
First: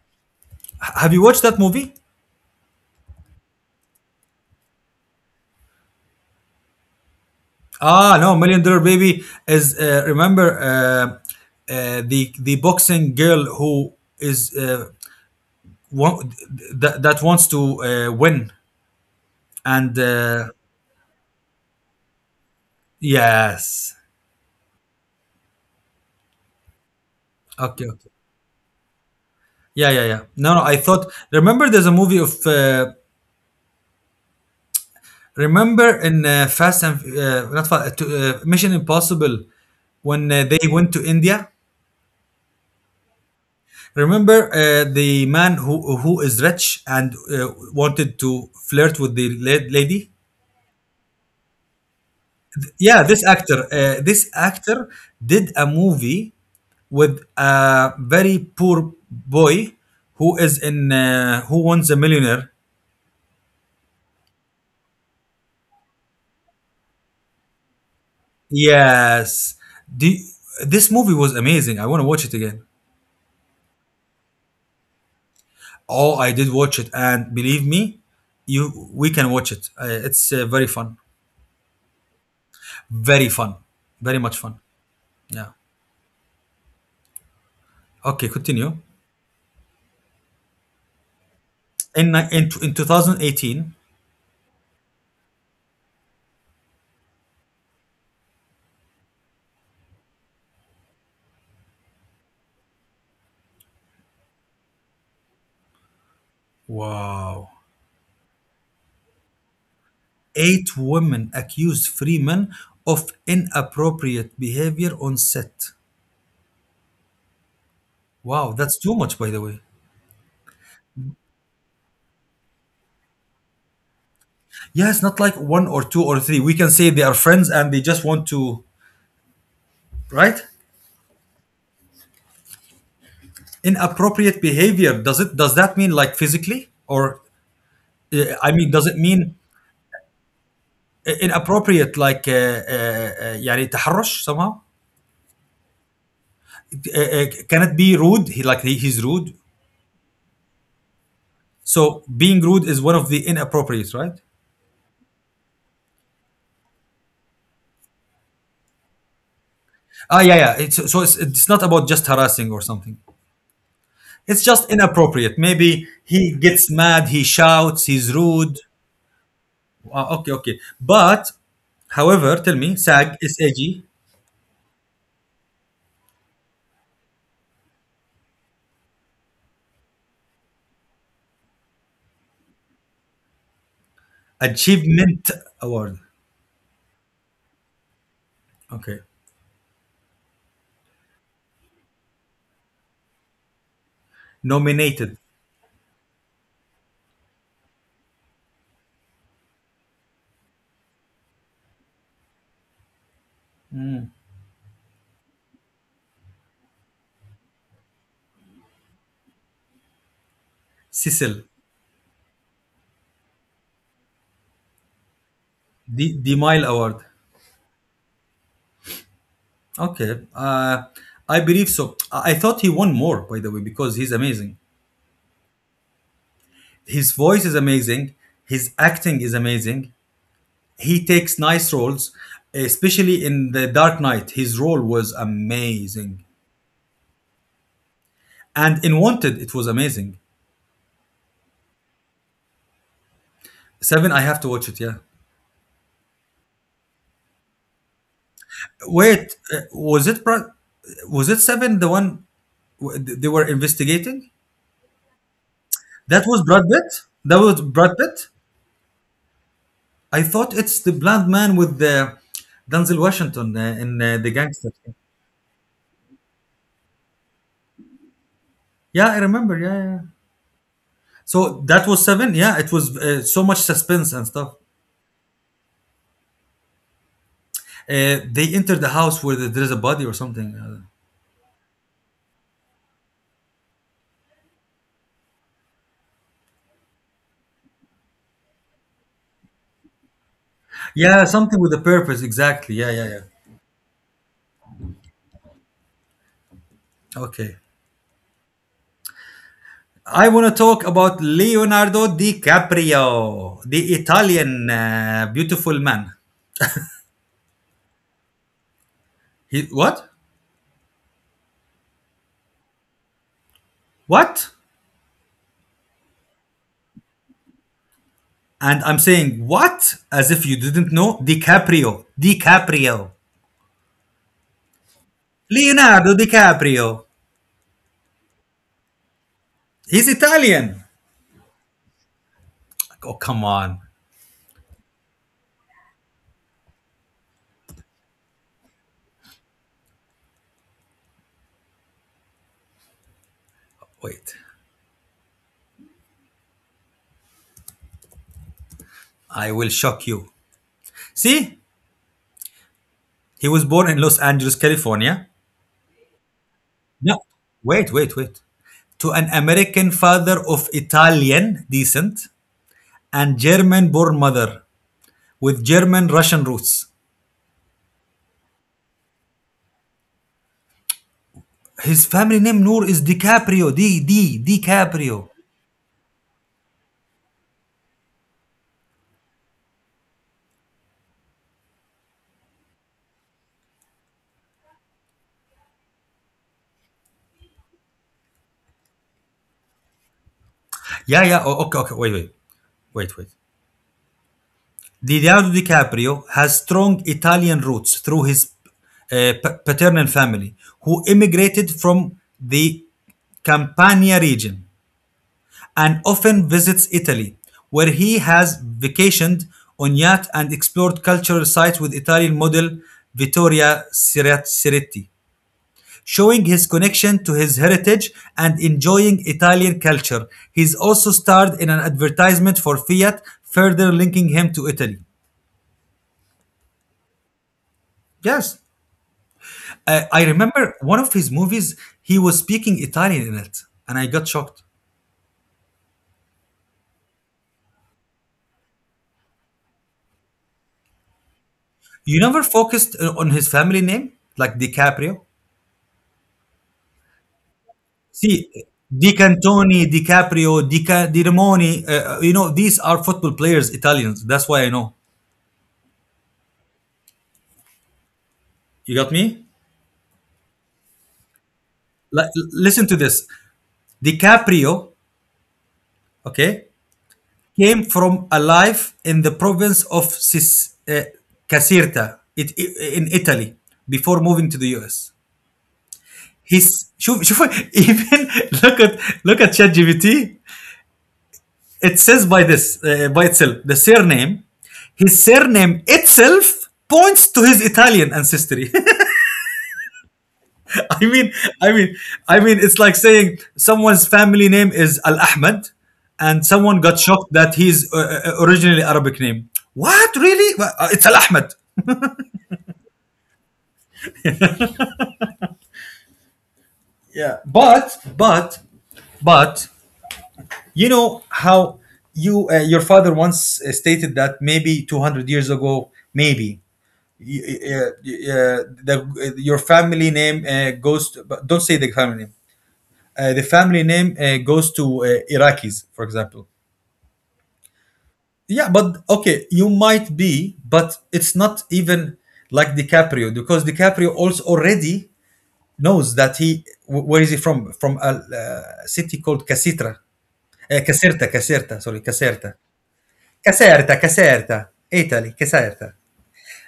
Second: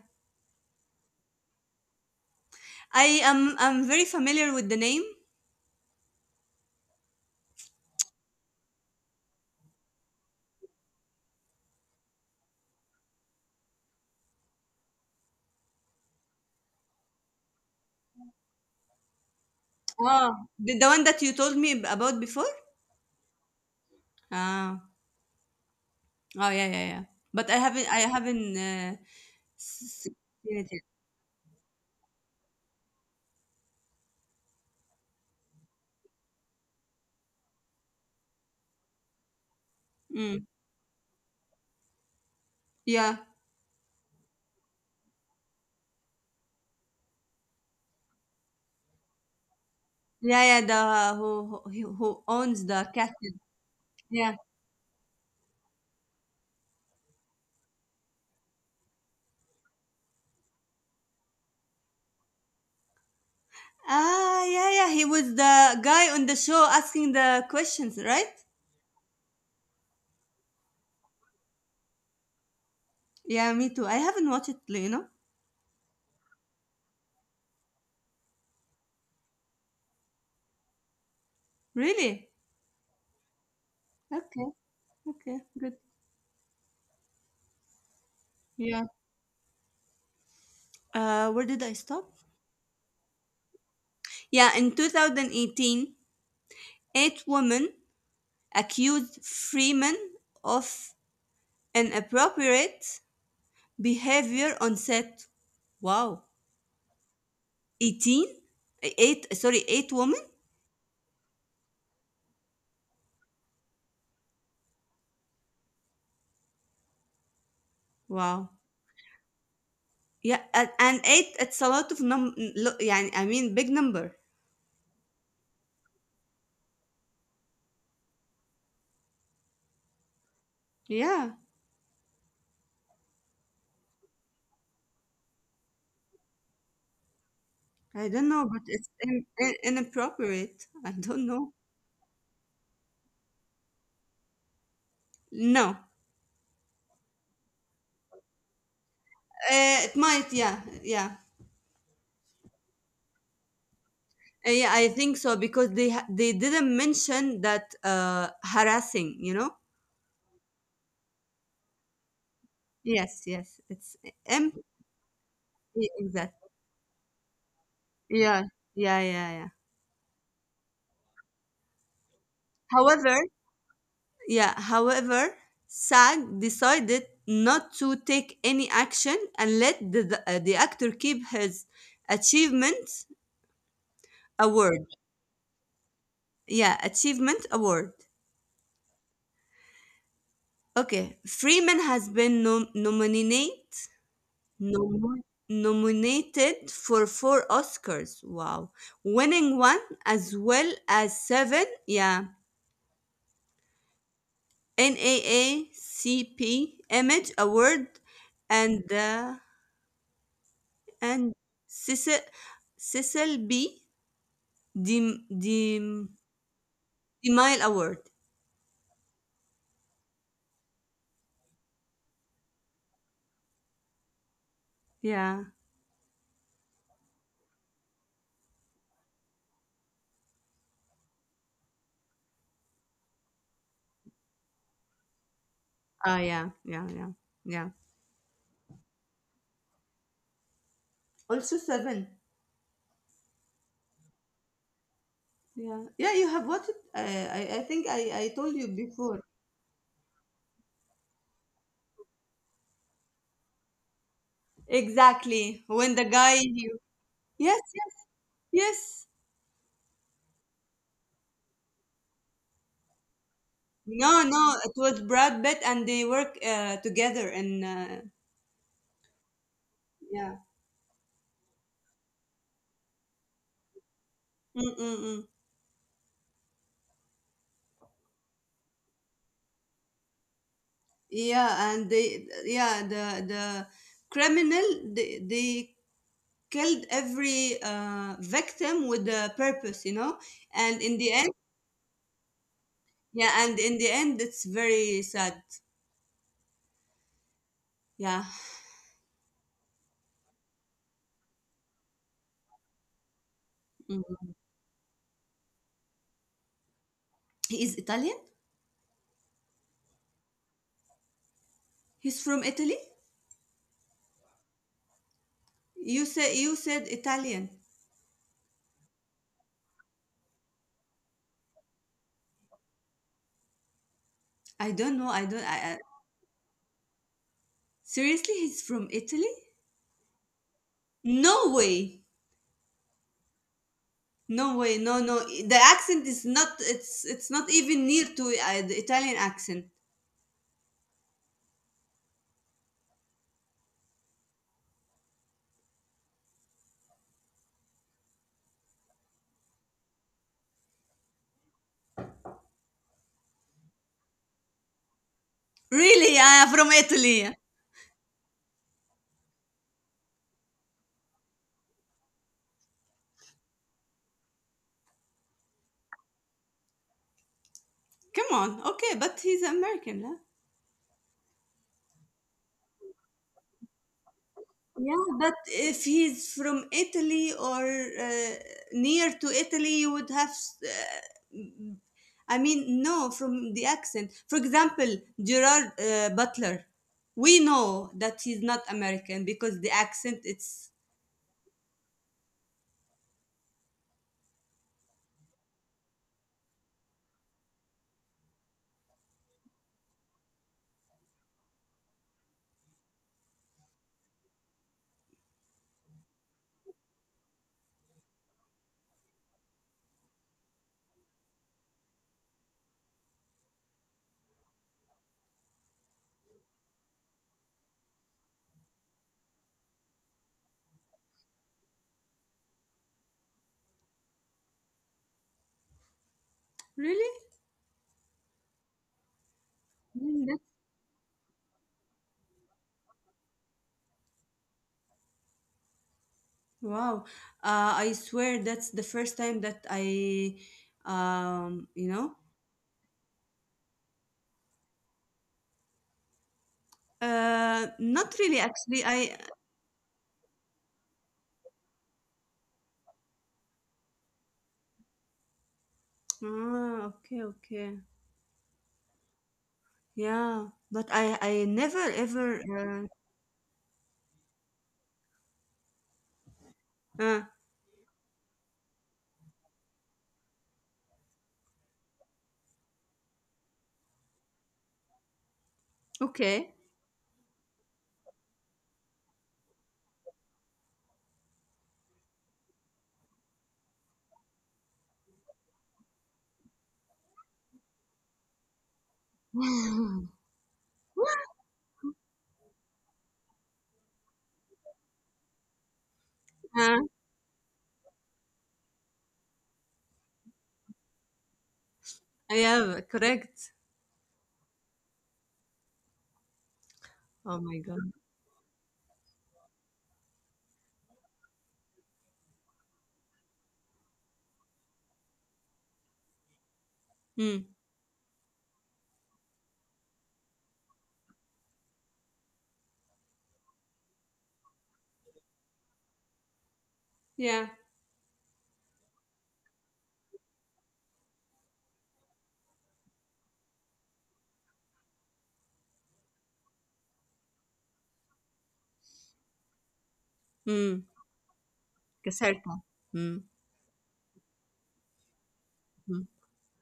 Speaker 1: Have you watched that movie?
Speaker 2: I am. I'm very familiar with the name.
Speaker 1: Ah, no, Million Dollar Baby is remember the boxing girl who is want, that wants to win and
Speaker 2: Oh, the one that you told me about before.
Speaker 1: yes,
Speaker 2: Ah, oh yeah, yeah, yeah. But I haven't.
Speaker 1: okay,
Speaker 2: I
Speaker 1: okay,
Speaker 2: haven't
Speaker 1: yeah, yeah,
Speaker 2: s-
Speaker 1: yeah. No,
Speaker 2: seen
Speaker 1: no,
Speaker 2: it
Speaker 1: I
Speaker 2: yet.
Speaker 1: thought remember there's a movie of remember in Fast and not Fast, Mission Impossible when
Speaker 2: Mm,
Speaker 1: they went to India.
Speaker 2: yeah,
Speaker 1: Remember the man who is rich and wanted to flirt with the lady?
Speaker 2: yeah, yeah. The who owns the
Speaker 1: Yeah,
Speaker 2: castle.
Speaker 1: this actor. This
Speaker 2: Yeah.
Speaker 1: actor did a movie with a very poor boy who is in Who Wants a Millionaire.
Speaker 2: Ah, yeah, yeah. He was the guy on the show asking the questions, right?
Speaker 1: Yes, the, this movie was amazing. I want to watch it again.
Speaker 2: Yeah, me too. I haven't watched it, you know.
Speaker 1: Oh, I did watch it, and believe me, you we can watch it. It's very fun,
Speaker 2: Really?
Speaker 1: very fun, very much
Speaker 2: Okay.
Speaker 1: fun.
Speaker 2: Okay.
Speaker 1: Yeah.
Speaker 2: Good.
Speaker 1: Okay, continue.
Speaker 2: Yeah. Where did I stop?
Speaker 1: In 2018.
Speaker 2: Yeah, in 2018, eight women accused Freeman of inappropriate behavior on set. Wow.
Speaker 1: Wow.
Speaker 2: 18? Eight, sorry, eight women?
Speaker 1: Eight women accused Freeman of inappropriate behavior on set.
Speaker 2: Wow.
Speaker 1: Wow, that's too much, by the way.
Speaker 2: Yeah, and eight, it's a lot of yeah, I mean, big number.
Speaker 1: Yeah, it's not like one or two or three. We can say they are friends and they just want to, right?
Speaker 2: Yeah,
Speaker 1: Inappropriate behavior. Does it? Does that mean like physically, or
Speaker 2: I don't know,
Speaker 1: I
Speaker 2: but
Speaker 1: mean, does
Speaker 2: it's
Speaker 1: it mean
Speaker 2: inappropriate. I don't know.
Speaker 1: inappropriate like يعني تحرش somehow?
Speaker 2: No,
Speaker 1: Can it be rude? He's rude.
Speaker 2: it might, yeah, yeah.
Speaker 1: So being rude is one of the inappropriate, right?
Speaker 2: Yeah, I think so, because they didn't mention that harassing. You know.
Speaker 1: Ah, yeah, yeah. So it's not about just harassing or something.
Speaker 2: Yes, yes, it's
Speaker 1: It's
Speaker 2: M.
Speaker 1: just inappropriate.
Speaker 2: Yeah,
Speaker 1: Maybe he
Speaker 2: exactly.
Speaker 1: gets mad, he shouts, he's
Speaker 2: Yeah,
Speaker 1: rude.
Speaker 2: yeah.
Speaker 1: Ah, okay, okay. But, however, tell me,
Speaker 2: However,
Speaker 1: SAG, S-A-G,
Speaker 2: yeah. However, SAG decided not to take any action and let the actor keep his achievement award.
Speaker 1: Achievement Award.
Speaker 2: Yeah, achievement award.
Speaker 1: Okay.
Speaker 2: Okay, Freeman has been nominated
Speaker 1: Nominated.
Speaker 2: Nomi- nominated for 4 Oscars. Wow. Winning one as well as seven, yeah, NAACP Image Award and and
Speaker 1: Cecil,
Speaker 2: Cecil, Cecil B. Dem, Dem,
Speaker 1: the Mile Award.
Speaker 2: Demille Award.
Speaker 1: Okay. I believe so. I thought he won more, by the way, because he's amazing.
Speaker 2: Yeah.
Speaker 1: His voice is amazing. His acting is amazing. He takes nice roles, especially in The Dark Knight. His role was
Speaker 2: Ah,
Speaker 1: amazing.
Speaker 2: yeah, yeah, yeah, yeah.
Speaker 1: And in Wanted, it was amazing.
Speaker 2: Also seven.
Speaker 1: Seven, I have to watch it, yeah.
Speaker 2: Yeah. Yeah, you have watched it. I think I told you before.
Speaker 1: Wait, was it Seven the one they were investigating?
Speaker 2: Exactly. When the
Speaker 1: That
Speaker 2: guy,
Speaker 1: was
Speaker 2: yes,
Speaker 1: Brad Pitt? That was Brad
Speaker 2: yes,
Speaker 1: Pitt?
Speaker 2: yes.
Speaker 1: I thought it's the blind man with the Denzel Washington in
Speaker 2: No,
Speaker 1: the
Speaker 2: no, it
Speaker 1: gangster thing.
Speaker 2: was Brad Pitt, and they work together and
Speaker 1: Yeah, I remember. Yeah, yeah.
Speaker 2: yeah.
Speaker 1: So that was seven. Yeah, it was so much suspense and stuff.
Speaker 2: Mm-mm-mm.
Speaker 1: They enter the house where there is a body or something.
Speaker 2: Yeah, and they yeah, the criminal, they killed every victim with a purpose, you know? And in the
Speaker 1: Yeah,
Speaker 2: end,
Speaker 1: something with a purpose. Exactly. Yeah, yeah, yeah.
Speaker 2: yeah, and in the end it's very sad.
Speaker 1: Okay.
Speaker 2: Yeah.
Speaker 1: I want to talk about Leonardo DiCaprio, the
Speaker 2: Mm.
Speaker 1: Italian beautiful man.
Speaker 2: He is Italian?
Speaker 1: He, what?
Speaker 2: He's from Italy?
Speaker 1: What?
Speaker 2: You said Italian.
Speaker 1: And I'm saying what as if you didn't know DiCaprio. DiCaprio.
Speaker 2: I don't know. I don't I
Speaker 1: Leonardo DiCaprio.
Speaker 2: Seriously, he's from Italy?
Speaker 1: He's Italian.
Speaker 2: No way.
Speaker 1: Oh, come on.
Speaker 2: No way, no, no. The accent is not. It's not even near to the Italian accent.
Speaker 1: Wait. I will shock you. See? He was born in Los Angeles, California.
Speaker 2: Really, from
Speaker 1: No.
Speaker 2: Italy.
Speaker 1: Wait, wait, wait. To an American father of Italian descent and German born mother with German Russian roots.
Speaker 2: Come on, okay, but he's American, huh?
Speaker 1: His family name, Noor, is DiCaprio. D D
Speaker 2: Yeah,
Speaker 1: DiCaprio.
Speaker 2: but if he's from Italy or near to Italy, you would have. I mean, no, from the accent. For example, Gerard Butler. We know that he's not American because the accent. It's
Speaker 1: Yeah, yeah. Oh, okay, okay. Wait, wait, wait, wait. Leonardo DiCaprio has strong Italian roots through his paternal family, who immigrated from the Campania region and often visits Italy, where he has vacationed on yacht and explored cultural sites with Italian model Vittoria Siretti. Showing his connection to his heritage and enjoying Italian culture, he's also starred in an advertisement for Fiat, further linking him to Italy.
Speaker 2: really.
Speaker 1: Yes, I remember one of his movies, he was speaking Italian in it, and I got shocked.
Speaker 2: Wow. I swear that's the first time that I, um, you know,
Speaker 1: You never focused on his family name, like DiCaprio?
Speaker 2: not really,
Speaker 1: See,
Speaker 2: actually.
Speaker 1: Di Cantoni, DiCaprio, Di Ramoni, you know, these are football players, Italians. That's why I know.
Speaker 2: Ah, okay, okay.
Speaker 1: You got me?
Speaker 2: Yeah. But I never
Speaker 1: Listen
Speaker 2: ever,
Speaker 1: to this. DiCaprio, okay,
Speaker 2: uh, uh,
Speaker 1: came from a life in the province of Caserta, in Italy before moving to the US.
Speaker 2: okay.
Speaker 1: He's, شوف, شوف, even look at ChatGPT. It says by this by itself the surname, his surname itself points to his Italian ancestry. i mean i mean I mean, it's like saying someone's family name is al Ahmed, and someone
Speaker 2: Uh,
Speaker 1: got shocked that he's originally Arabic name. What really? Well, it's al Ahmed.
Speaker 2: yeah, correct.
Speaker 1: Yeah.
Speaker 2: Oh my God.
Speaker 1: But you know how your father once stated that maybe 200 years ago maybe y-
Speaker 2: Mm.
Speaker 1: y- yeah, your family name goes to, but don't say the family name. The family name goes to Iraqis, for example.
Speaker 2: Yeah.
Speaker 1: Yeah, but okay, you might be, but it's not even like DiCaprio because DiCaprio also already knows that where is he from? From a city called Casitra,
Speaker 2: Mm.
Speaker 1: Caserta, Caserta. Sorry, Caserta,
Speaker 2: Caserta. Mm.
Speaker 1: Caserta, Caserta, Italy, Caserta.
Speaker 2: Mm.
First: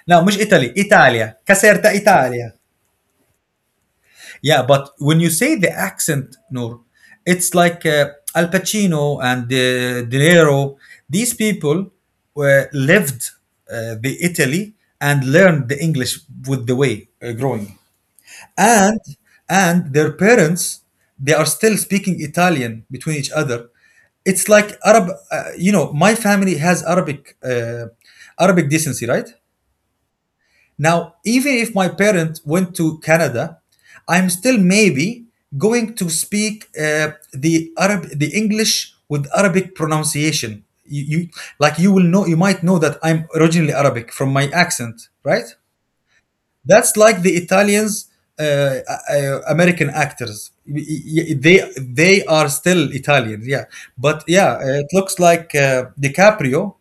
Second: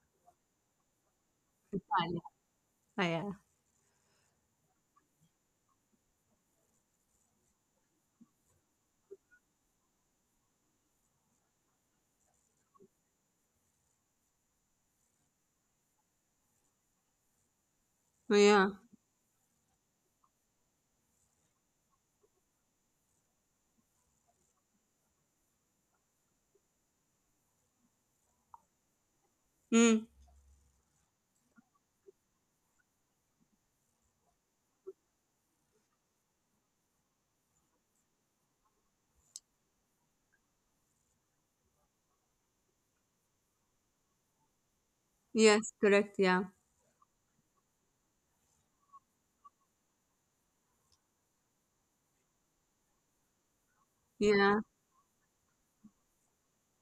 Speaker 1: No, مش Italy, Italia, Caserta,
Speaker 2: Italia.
Speaker 1: Italia.
Speaker 2: Ah, yeah.
Speaker 1: Yeah, but when you say the accent, Noor, it's like Al Pacino and De Niro. These people were, lived the Italy and learned the English with the way growing,
Speaker 2: Oh, yeah.
Speaker 1: and and their parents they are still speaking Italian between each other. It's like Arab. You know, my family has Arabic Arabic decency, right?
Speaker 2: Mm.
Speaker 1: Now, even if my parent went to Canada, I'm still maybe going to speak the English with Arabic pronunciation. You like you might know that I'm originally Arabic from my accent, right?
Speaker 2: Yes, correct. Yeah.
Speaker 1: That's like the Italians, uh, American actors. They are still Italian, yeah. But yeah,
Speaker 2: Yeah.
Speaker 1: it looks like DiCaprio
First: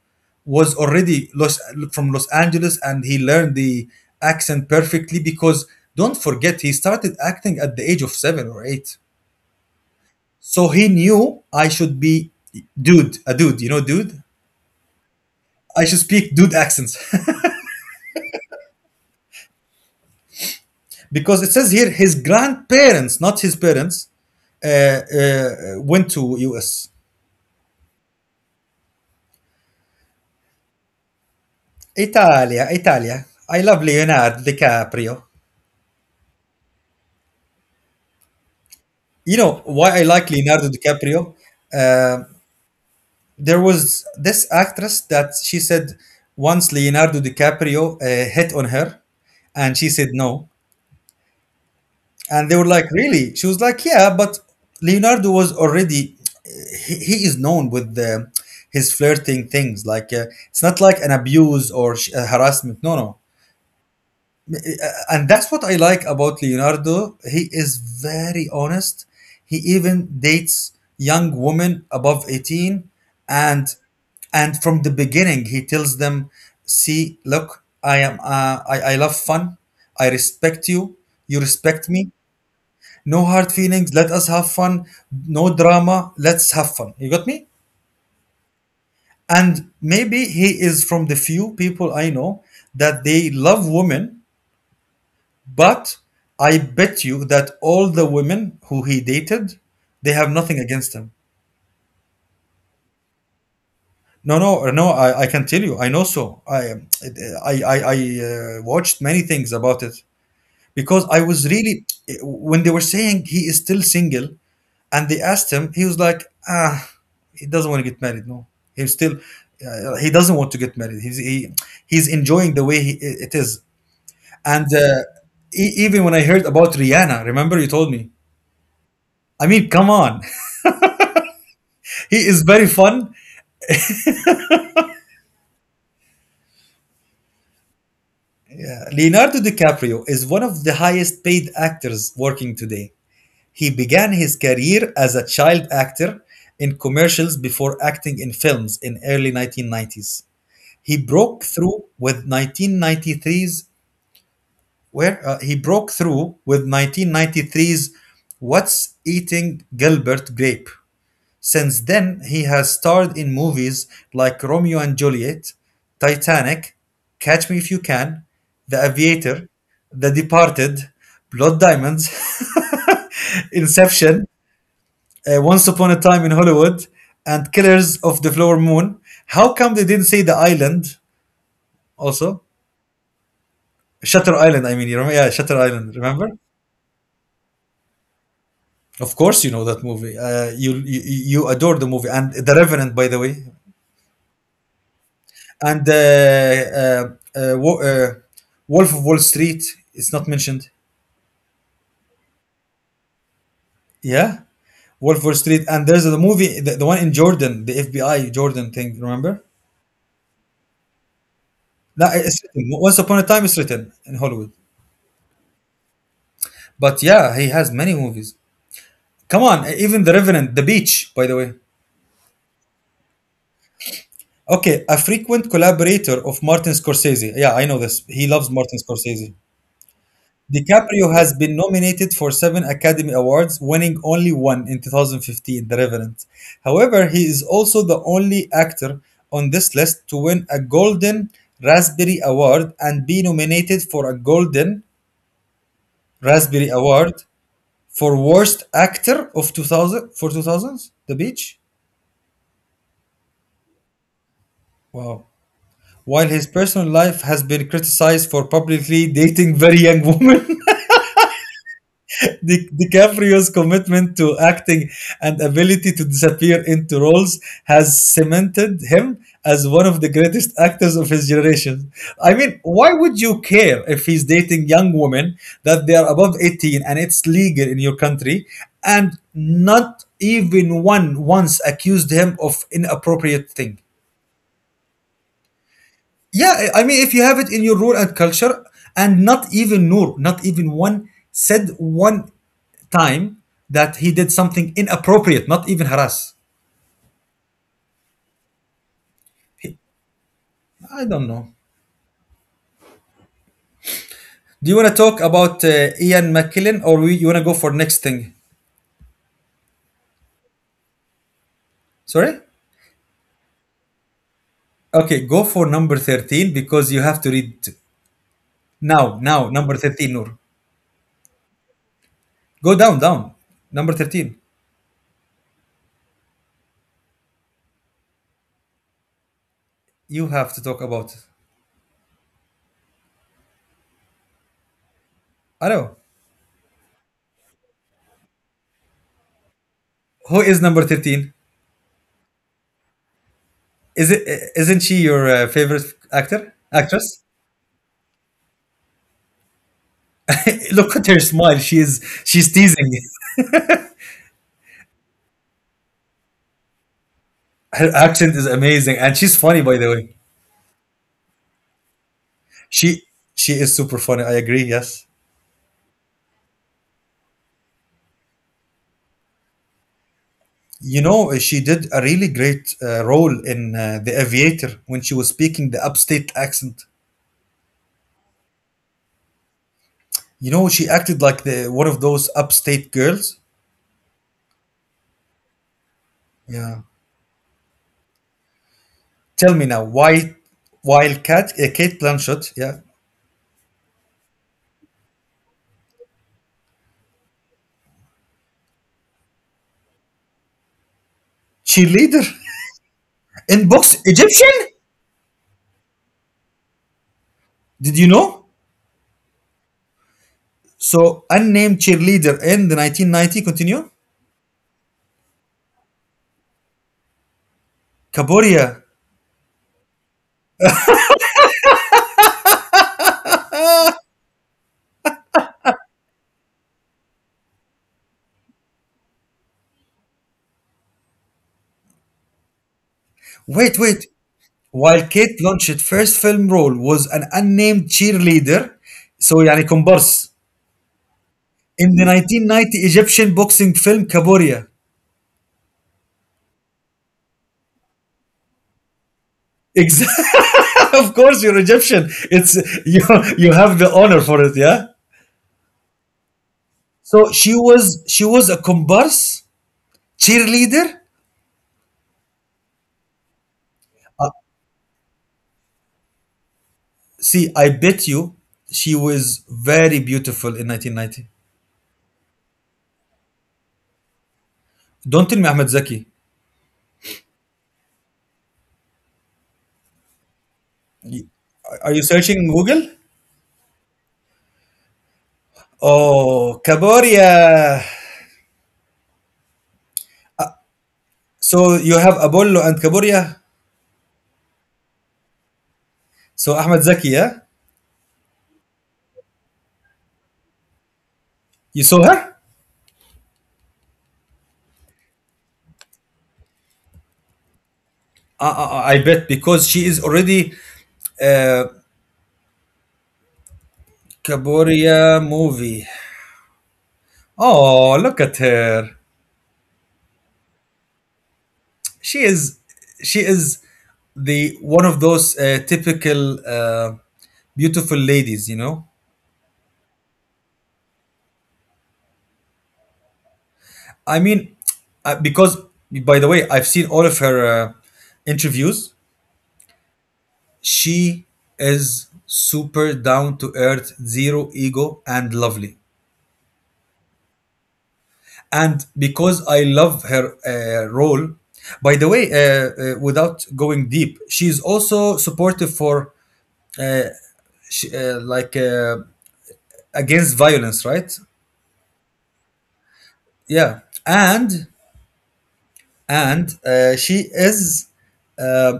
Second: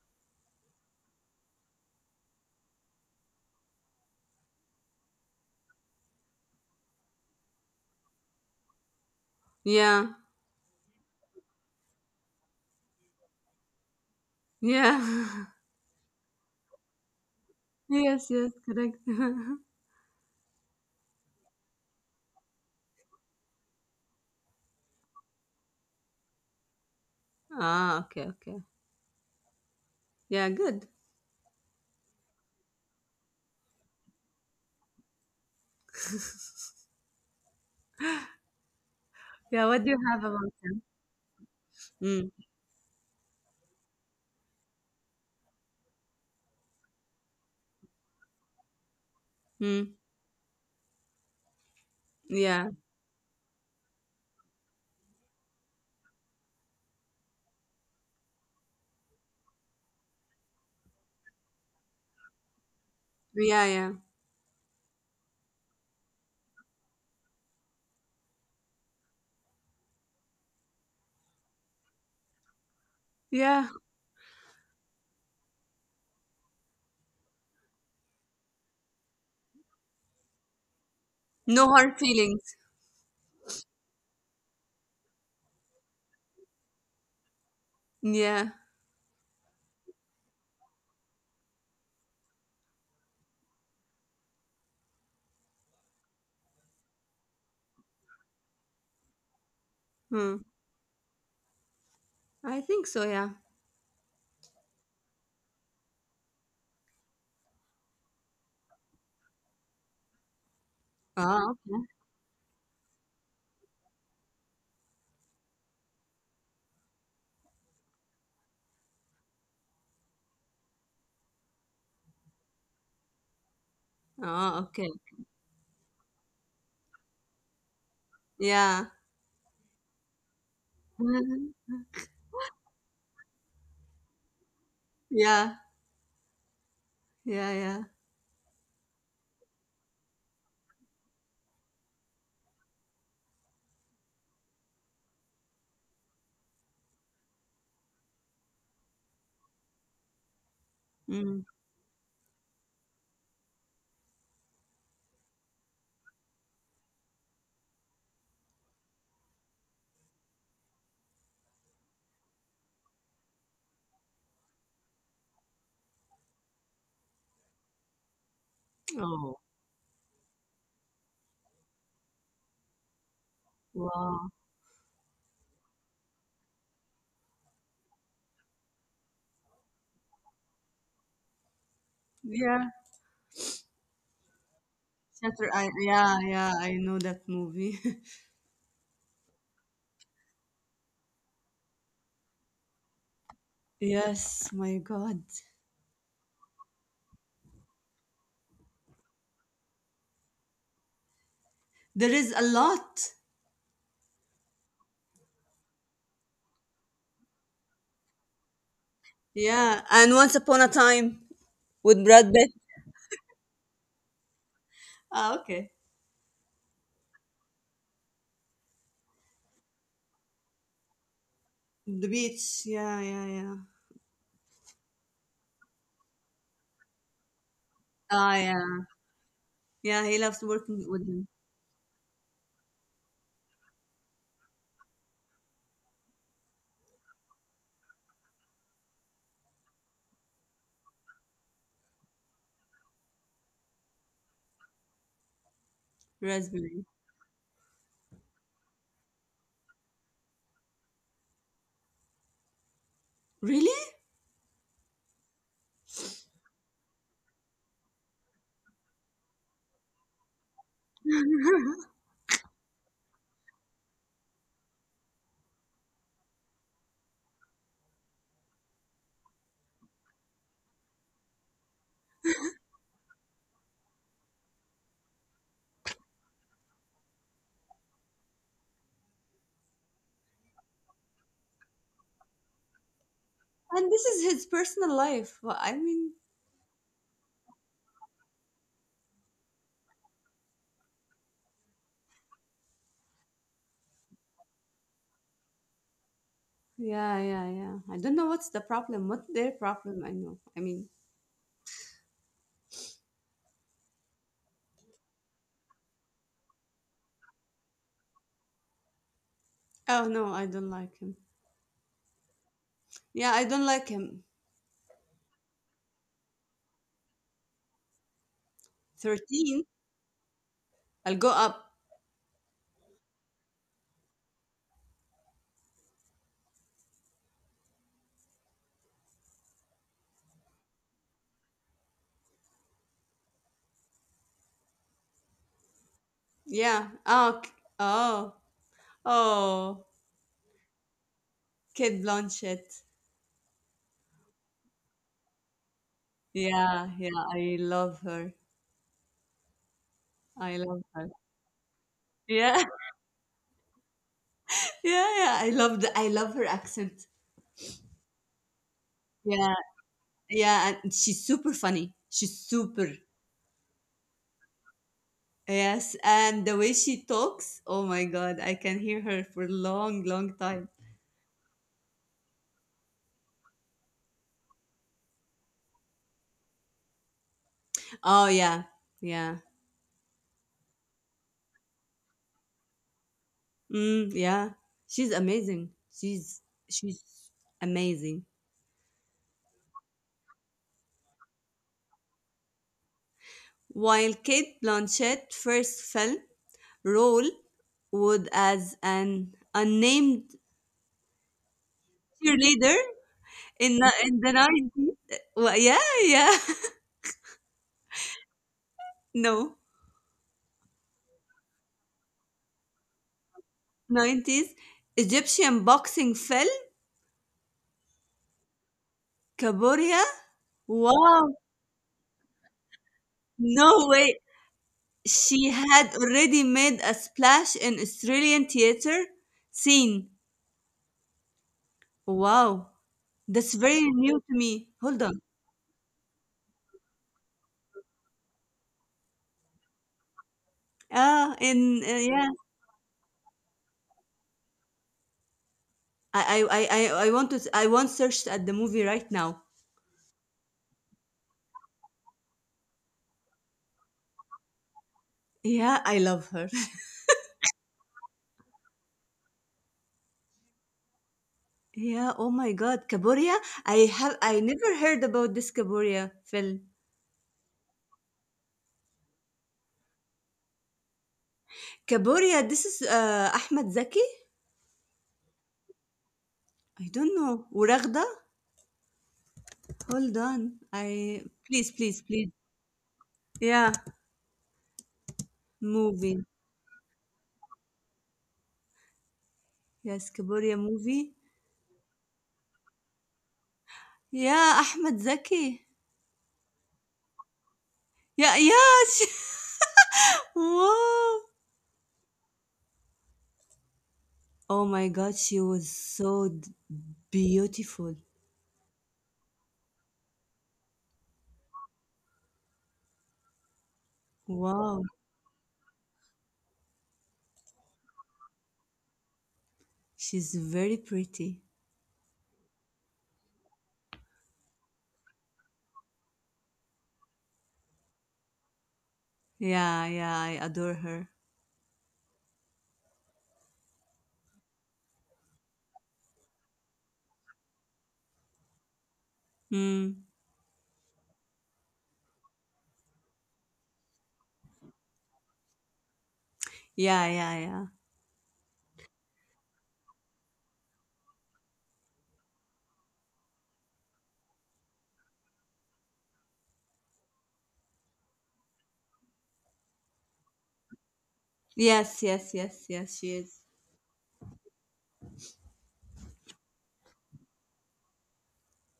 Speaker 1: was already from Los Angeles, and he learned the accent perfectly because don't forget he started acting at the age of 7 or 8.
Speaker 2: Yeah.
Speaker 1: So he knew I should be a dude, dude.
Speaker 2: Yeah.
Speaker 1: I should speak dude accents.
Speaker 2: Yes, yes, correct.
Speaker 1: Because it says here his grandparents, not his parents, uh, uh, went to US.
Speaker 2: Ah, okay, okay. Yeah, good.
Speaker 1: Italia, Italia. I love Leonardo DiCaprio. You
Speaker 2: Yeah,
Speaker 1: know
Speaker 2: what do you
Speaker 1: why I
Speaker 2: have
Speaker 1: like
Speaker 2: about
Speaker 1: Leonardo
Speaker 2: it?
Speaker 1: DiCaprio?
Speaker 2: Mm,
Speaker 1: Uh, there was this actress that she said once Leonardo DiCaprio hit on her, and
Speaker 2: mm,
Speaker 1: she said no. And they
Speaker 2: yeah,
Speaker 1: were like, really? She was like, yeah, but Leonardo was already, he is known with his flirting things. Like, it's not like an abuse or harassment. No, no.
Speaker 2: yeah, yeah,
Speaker 1: Uh, And that's what I like about Leonardo. He is very honest. He even dates young women above 18,
Speaker 2: yeah.
Speaker 1: and and from the beginning he tells them, see, look, I am, I love fun. I respect you. You
Speaker 2: No hard
Speaker 1: respect me.
Speaker 2: feelings.
Speaker 1: No hard feelings, let us have fun, no drama, let's have fun, you got me?
Speaker 2: Yeah,
Speaker 1: And maybe he is from the few people I know that they love women, but I bet you that all the women who he dated, they
Speaker 2: mm,
Speaker 1: have nothing against him.
Speaker 2: I think so. Yeah.
Speaker 1: No, no, no, I can tell you. I know, so I watched many things about it, because
Speaker 2: Ah,
Speaker 1: I was
Speaker 2: okay.
Speaker 1: really. When they were saying he is still single, and they asked him, he was like, ah, he doesn't want to get married. No, he's still, he doesn't want to get married. He's enjoying the way it is.
Speaker 2: Ah,
Speaker 1: And
Speaker 2: okay.
Speaker 1: even when I heard about Rihanna, remember you told me.
Speaker 2: Yeah.
Speaker 1: I mean, come on,
Speaker 2: Mhm.
Speaker 1: he is very fun.
Speaker 2: Yeah, yeah, yeah.
Speaker 1: Leonardo DiCaprio is one of the highest paid actors working today. He began his career as a child actor in commercials before acting in films in early 1990s. He
Speaker 2: Mm.
Speaker 1: broke through with 1993's What's Eating Gilbert Grape. Since then, he has starred in movies like Romeo and Juliet, Titanic, Catch Me If You Can, The
Speaker 2: Oh,
Speaker 1: Aviator, The Departed, Blood Diamonds,
Speaker 2: wow.
Speaker 1: Inception, Once Upon a Time in Hollywood, and Killers of the Flower Moon. How come they didn't say the island also?
Speaker 2: Yeah.
Speaker 1: Shutter Island, I mean, you remember? Yeah,
Speaker 2: Shutter.
Speaker 1: Shutter Island,
Speaker 2: Yeah,
Speaker 1: remember?
Speaker 2: yeah. I know that movie.
Speaker 1: Of course, you know that movie. You adore the movie and The Revenant, by the way,
Speaker 2: Yes, my God.
Speaker 1: and uh, uh, Wo- uh, Wolf of Wall Street. It's not mentioned.
Speaker 2: There is a lot.
Speaker 1: Yeah, Wolf of Wall Street, and there's the movie, the one in Jordan, the FBI Jordan thing. Remember?
Speaker 2: Yeah, and Once Upon a Time with
Speaker 1: No,
Speaker 2: Brad
Speaker 1: it's
Speaker 2: Pitt.
Speaker 1: written. Once Upon a Time is written in Hollywood.
Speaker 2: Ah, okay.
Speaker 1: But yeah, he has many movies. Come on, even The Revenant, The Beach, by the way.
Speaker 2: The beach. Yeah, yeah, yeah.
Speaker 1: Okay, a frequent collaborator of Martin Scorsese. Yeah, I know this. He
Speaker 2: Ah,
Speaker 1: loves
Speaker 2: yeah.
Speaker 1: Martin Scorsese.
Speaker 2: Yeah, he loves working with
Speaker 1: DiCaprio
Speaker 2: him.
Speaker 1: has been nominated for seven Academy Awards, winning only one in 2015, The Revenant. However, he is also the only actor on this list to win a Golden Raspberry Award and be nominated for a Golden Raspberry
Speaker 2: Raspberry.
Speaker 1: Award for Worst Actor of 2000, for 2000s, The Beach.
Speaker 2: Really?
Speaker 1: Wow. While his personal life has been criticized for publicly dating very young women, DiCaprio's commitment to acting and ability to disappear into roles has cemented him as one of the greatest actors of his generation. I mean, why would you care if he's dating young women that they are above 18 and it's legal in your country and not even one once accused him of inappropriate thing?
Speaker 2: And this is his personal life. Well, I mean,
Speaker 1: Yeah, I mean, if you have it in your rule and culture, and not even Noor, not even one said one time that he did something inappropriate, not even harass.
Speaker 2: yeah, yeah, yeah. I don't know what's the problem. What's their problem? I know. I mean,
Speaker 1: I don't know. Do you want to talk about Ian McKellen or you want to go for next thing?
Speaker 2: oh no, I don't like him.
Speaker 1: Sorry?
Speaker 2: Yeah, I don't like him.
Speaker 1: Okay, go for number 13 because you have to read now, now,
Speaker 2: 13?
Speaker 1: number 13, Noor.
Speaker 2: I'll go up.
Speaker 1: Go down, down. Number 13. You have to talk about. I know.
Speaker 2: Yeah. Oh, oh, oh.
Speaker 1: Who is number 13?
Speaker 2: Kate Blanchett.
Speaker 1: Is it Isn't she your favorite actor
Speaker 2: Yeah, yeah.
Speaker 1: actress?
Speaker 2: I love her. I love
Speaker 1: Look at
Speaker 2: her.
Speaker 1: her smile. She's
Speaker 2: Yeah.
Speaker 1: teasing.
Speaker 2: Yeah, yeah, I love her accent.
Speaker 1: Her accent is amazing, and she's
Speaker 2: Yeah,
Speaker 1: funny by the way.
Speaker 2: yeah, and she's super funny. She's super.
Speaker 1: She she is super funny. I agree. Yes,
Speaker 2: Yes, and the way she talks, oh my God, I can hear her for a long, long time.
Speaker 1: you know she did a really great role in The Aviator when she was speaking the upstate accent.
Speaker 2: Oh yeah, yeah,
Speaker 1: You know she acted like the one of those upstate girls.
Speaker 2: mm, yeah. She's amazing. She's
Speaker 1: Yeah.
Speaker 2: she's amazing.
Speaker 1: Tell me now why while Cat Kate Blanchett, yeah,
Speaker 2: While Kate Blanchett first fell, role would as an unnamed
Speaker 1: cheerleader
Speaker 2: cheerleader
Speaker 1: in
Speaker 2: in the,
Speaker 1: box
Speaker 2: in the
Speaker 1: Egyptian.
Speaker 2: 90s. Well, yeah, yeah.
Speaker 1: Did you know?
Speaker 2: No.
Speaker 1: So, unnamed cheerleader in the 1990 continue.
Speaker 2: 90s Egyptian boxing film
Speaker 1: Kaboria.
Speaker 2: Kaboria. Wow, no way. She had already made a splash in Australian theater scene. Wow, that's
Speaker 1: Wait,
Speaker 2: very
Speaker 1: wait.
Speaker 2: new to me. Hold
Speaker 1: While
Speaker 2: on.
Speaker 1: Kate Blanchett's first film role was an unnamed cheerleader, so يعني comparse
Speaker 2: Ah, in
Speaker 1: in the
Speaker 2: yeah,
Speaker 1: 1990 Egyptian boxing film Kaboria.
Speaker 2: I I I I I want search at the movie right now.
Speaker 1: Exactly. Of course, you're Egyptian. It's you. You have the honor for it, yeah.
Speaker 2: Yeah, I love her.
Speaker 1: So she was a comparse cheerleader.
Speaker 2: Yeah, oh my God, Kaboria.
Speaker 1: Uh,
Speaker 2: I never heard about this Kaboria film.
Speaker 1: see, I bet you she was very beautiful in 1990.
Speaker 2: Kaboria, this is Ahmed Zaki?
Speaker 1: Don't tell me Ahmed Zaki.
Speaker 2: I don't know. Uragda? Hold on. I
Speaker 1: Y-
Speaker 2: Please,
Speaker 1: Are
Speaker 2: please,
Speaker 1: you
Speaker 2: please.
Speaker 1: searching Google?
Speaker 2: Yeah, movie.
Speaker 1: Oh, Kaboria.
Speaker 2: Yes, Kaboria movie.
Speaker 1: So you have Apollo and Kaboria.
Speaker 2: Yeah, Ahmed Zaki.
Speaker 1: So Ahmed Zaki, yeah?
Speaker 2: Yeah, yeah. Wow.
Speaker 1: You saw her?
Speaker 2: Oh my God, she was so beautiful.
Speaker 1: I bet because she is already uh,
Speaker 2: Wow,
Speaker 1: Kaboria movie. Oh, look at her.
Speaker 2: she's very pretty.
Speaker 1: She is she is the one of those typical beautiful ladies.
Speaker 2: Yeah, yeah, I adore her.
Speaker 1: I mean, because by the way, I've seen all of her interviews.
Speaker 2: Mm.
Speaker 1: She is super down to earth, zero ego, and lovely.
Speaker 2: Yeah, yeah, yeah.
Speaker 1: And because I love her role, by the way, without going deep, she's also supportive for like, against violence, right?
Speaker 2: Yes, yes, yes, yes, she is.
Speaker 1: Yeah, and and she is, uh,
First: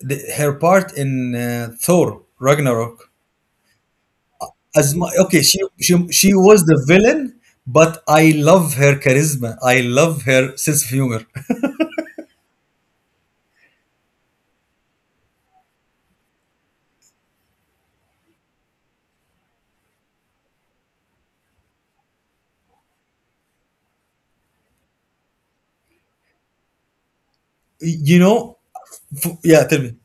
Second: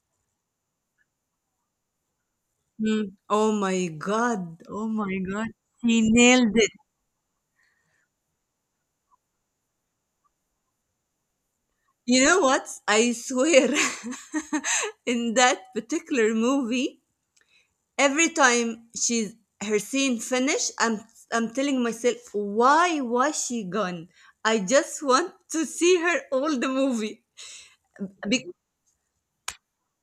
Speaker 1: her part in Thor Ragnarok
Speaker 2: Mm. Oh my God. Oh
Speaker 1: Asma,
Speaker 2: my
Speaker 1: okay,
Speaker 2: God.
Speaker 1: she she
Speaker 2: He
Speaker 1: she
Speaker 2: nailed
Speaker 1: was
Speaker 2: it.
Speaker 1: the villain, but I love her charisma. I love her sense of humor.
Speaker 2: You know what? I swear, in that particular movie, every time she's her scene finish, I'm telling myself, why was she gone? I just want to see her all the movie.
Speaker 1: You
Speaker 2: Be-
Speaker 1: know, yeah, tell me.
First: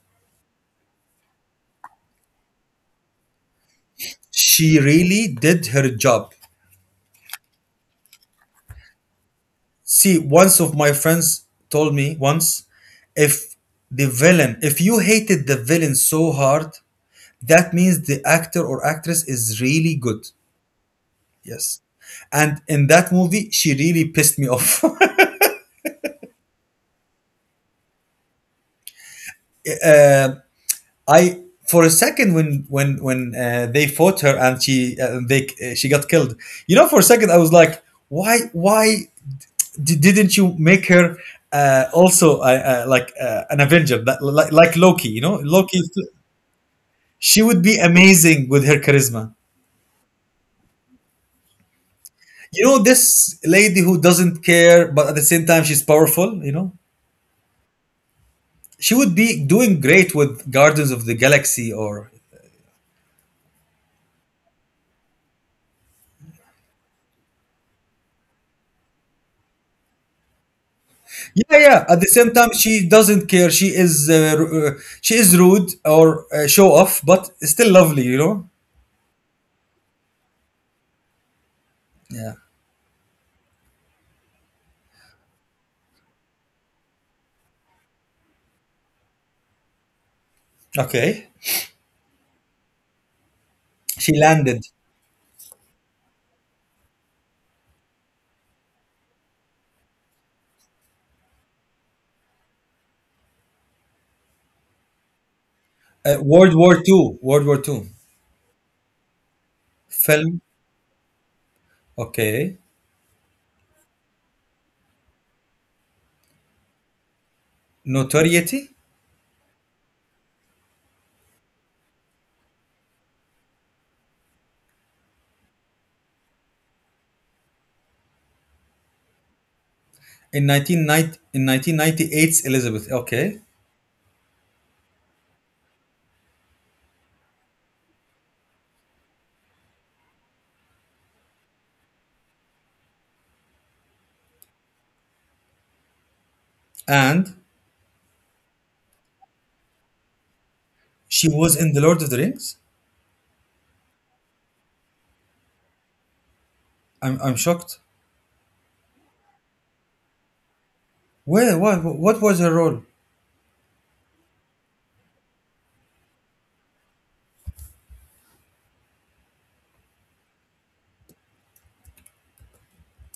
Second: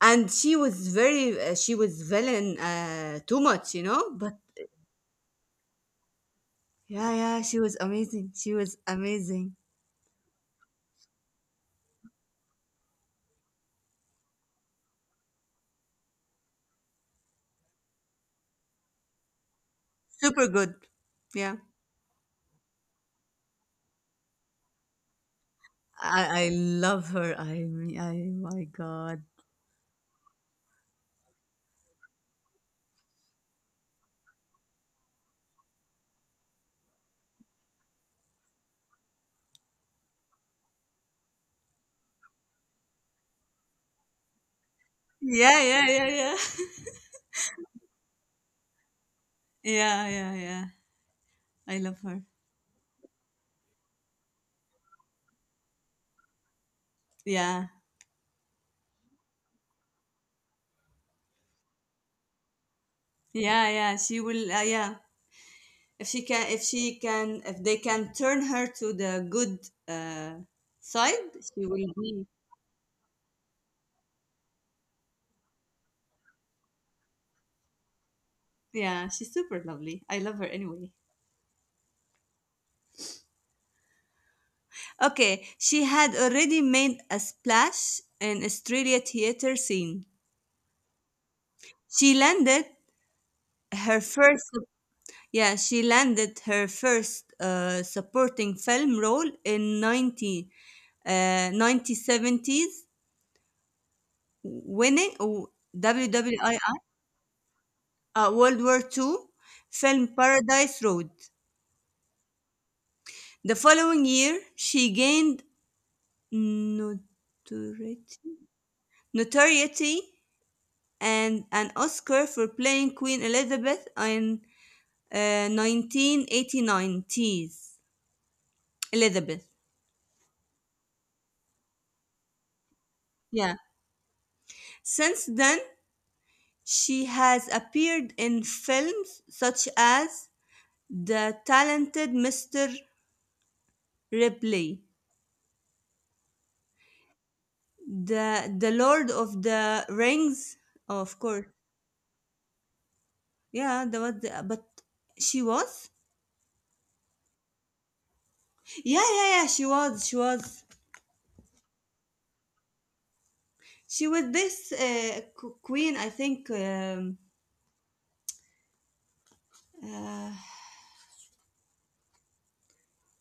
Speaker 2: and she was very, she was villain too much. But
Speaker 1: She really did her job.
Speaker 2: yeah, yeah, she was amazing. She was amazing,
Speaker 1: See, once of my friends told me once, if if you hated the villain so hard, that means the actor or actress is really good.
Speaker 2: super good. Yeah,
Speaker 1: Yes. And in that movie, she really pissed me off.
Speaker 2: I love her. I mean, I my God.
Speaker 1: Um I, for a second when they fought her, and she got killed. For a second I was like, why didn't you make her also, like, an Avenger that, like Loki? You know,
Speaker 2: Yeah,
Speaker 1: Loki.
Speaker 2: yeah, yeah, yeah.
Speaker 1: She would be amazing with her charisma.
Speaker 2: Yeah, yeah, yeah. I love her.
Speaker 1: This lady who doesn't care, but at the same time she's powerful.
Speaker 2: Yeah,
Speaker 1: She would be doing great with Guardians of the Galaxy or.
Speaker 2: yeah, yeah. She will. Yeah, if they can turn her to the good uh, side,
Speaker 1: Yeah,
Speaker 2: she
Speaker 1: yeah.
Speaker 2: will
Speaker 1: At the
Speaker 2: be.
Speaker 1: same time, she doesn't care. She is rude or show off, but still lovely.
Speaker 2: Yeah, she's super lovely. I love her anyway.
Speaker 1: Yeah.
Speaker 2: Okay, she had already made a splash in Australia theater scene.
Speaker 1: Okay.
Speaker 2: She landed her
Speaker 1: She
Speaker 2: first.
Speaker 1: landed.
Speaker 2: Yeah, she landed her first supporting film role in 1970s, winning oh,
Speaker 1: World
Speaker 2: WWII,
Speaker 1: War Two. World War II.
Speaker 2: World War Two, film
Speaker 1: Film.
Speaker 2: Paradise Road.
Speaker 1: Okay.
Speaker 2: The following year, she gained notoriety,
Speaker 1: Notoriety
Speaker 2: notoriety and an Oscar for playing Queen Elizabeth in 1989 tease. Elizabeth.
Speaker 1: in 1998's Elizabeth. Okay.
Speaker 2: Yeah. Since then, she has appeared in films such as The Talented Mr. Ripley,
Speaker 1: And
Speaker 2: the Lord of the Rings, oh, of
Speaker 1: she
Speaker 2: course.
Speaker 1: was in the Lord of the Rings.
Speaker 2: Yeah, that was but she was.
Speaker 1: I'm shocked.
Speaker 2: Yeah, yeah, yeah. She was. She was.
Speaker 1: Where? What? What was her role?
Speaker 2: She was this queen, I think. Uh,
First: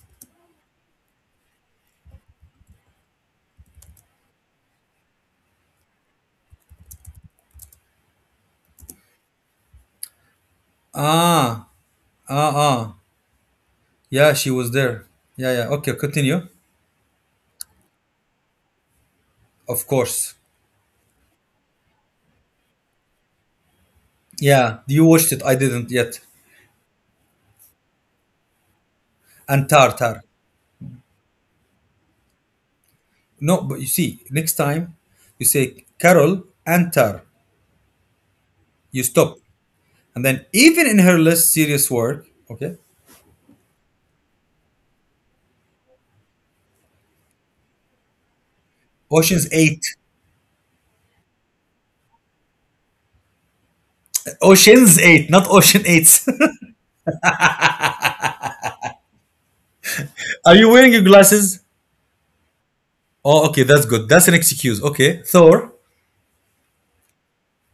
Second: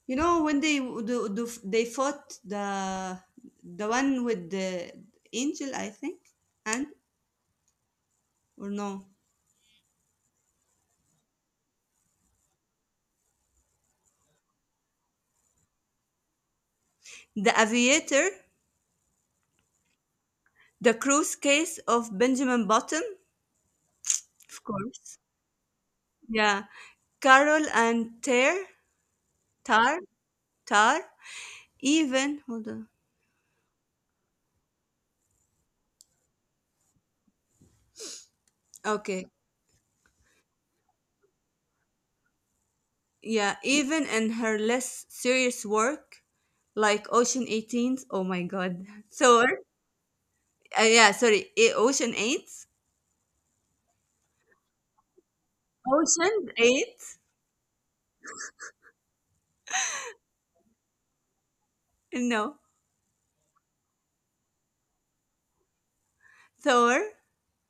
Speaker 2: you know when they they fought the one with the angel, I think, and or no,
Speaker 1: Ah. Ah. Ah. Yeah, she was there. Yeah. Yeah. Okay. Continue.
Speaker 2: the aviator,
Speaker 1: Of course.
Speaker 2: the cruise case of Benjamin Button, of
Speaker 1: Yeah, you
Speaker 2: course.
Speaker 1: watched it. I didn't yet.
Speaker 2: Yeah, Carol and
Speaker 1: And Tar,
Speaker 2: Tar,
Speaker 1: Tar.
Speaker 2: Tar. Even, hold on.
Speaker 1: No, but you see, next time you say Carol and Tar, you
Speaker 2: Okay.
Speaker 1: stop. And then even in her less serious work, okay,
Speaker 2: Yeah, even in her less serious work, like Ocean 18s. Oh my God.
Speaker 1: Ocean's
Speaker 2: So,
Speaker 1: Eight.
Speaker 2: yeah, sorry. Ocean 8s.
Speaker 1: Ocean's Eight, not Ocean Eights.
Speaker 2: Ocean 8.
Speaker 1: Are you wearing your glasses?
Speaker 2: No.
Speaker 1: Oh, okay, that's good. That's an excuse. Okay, Thor,
Speaker 2: Thor,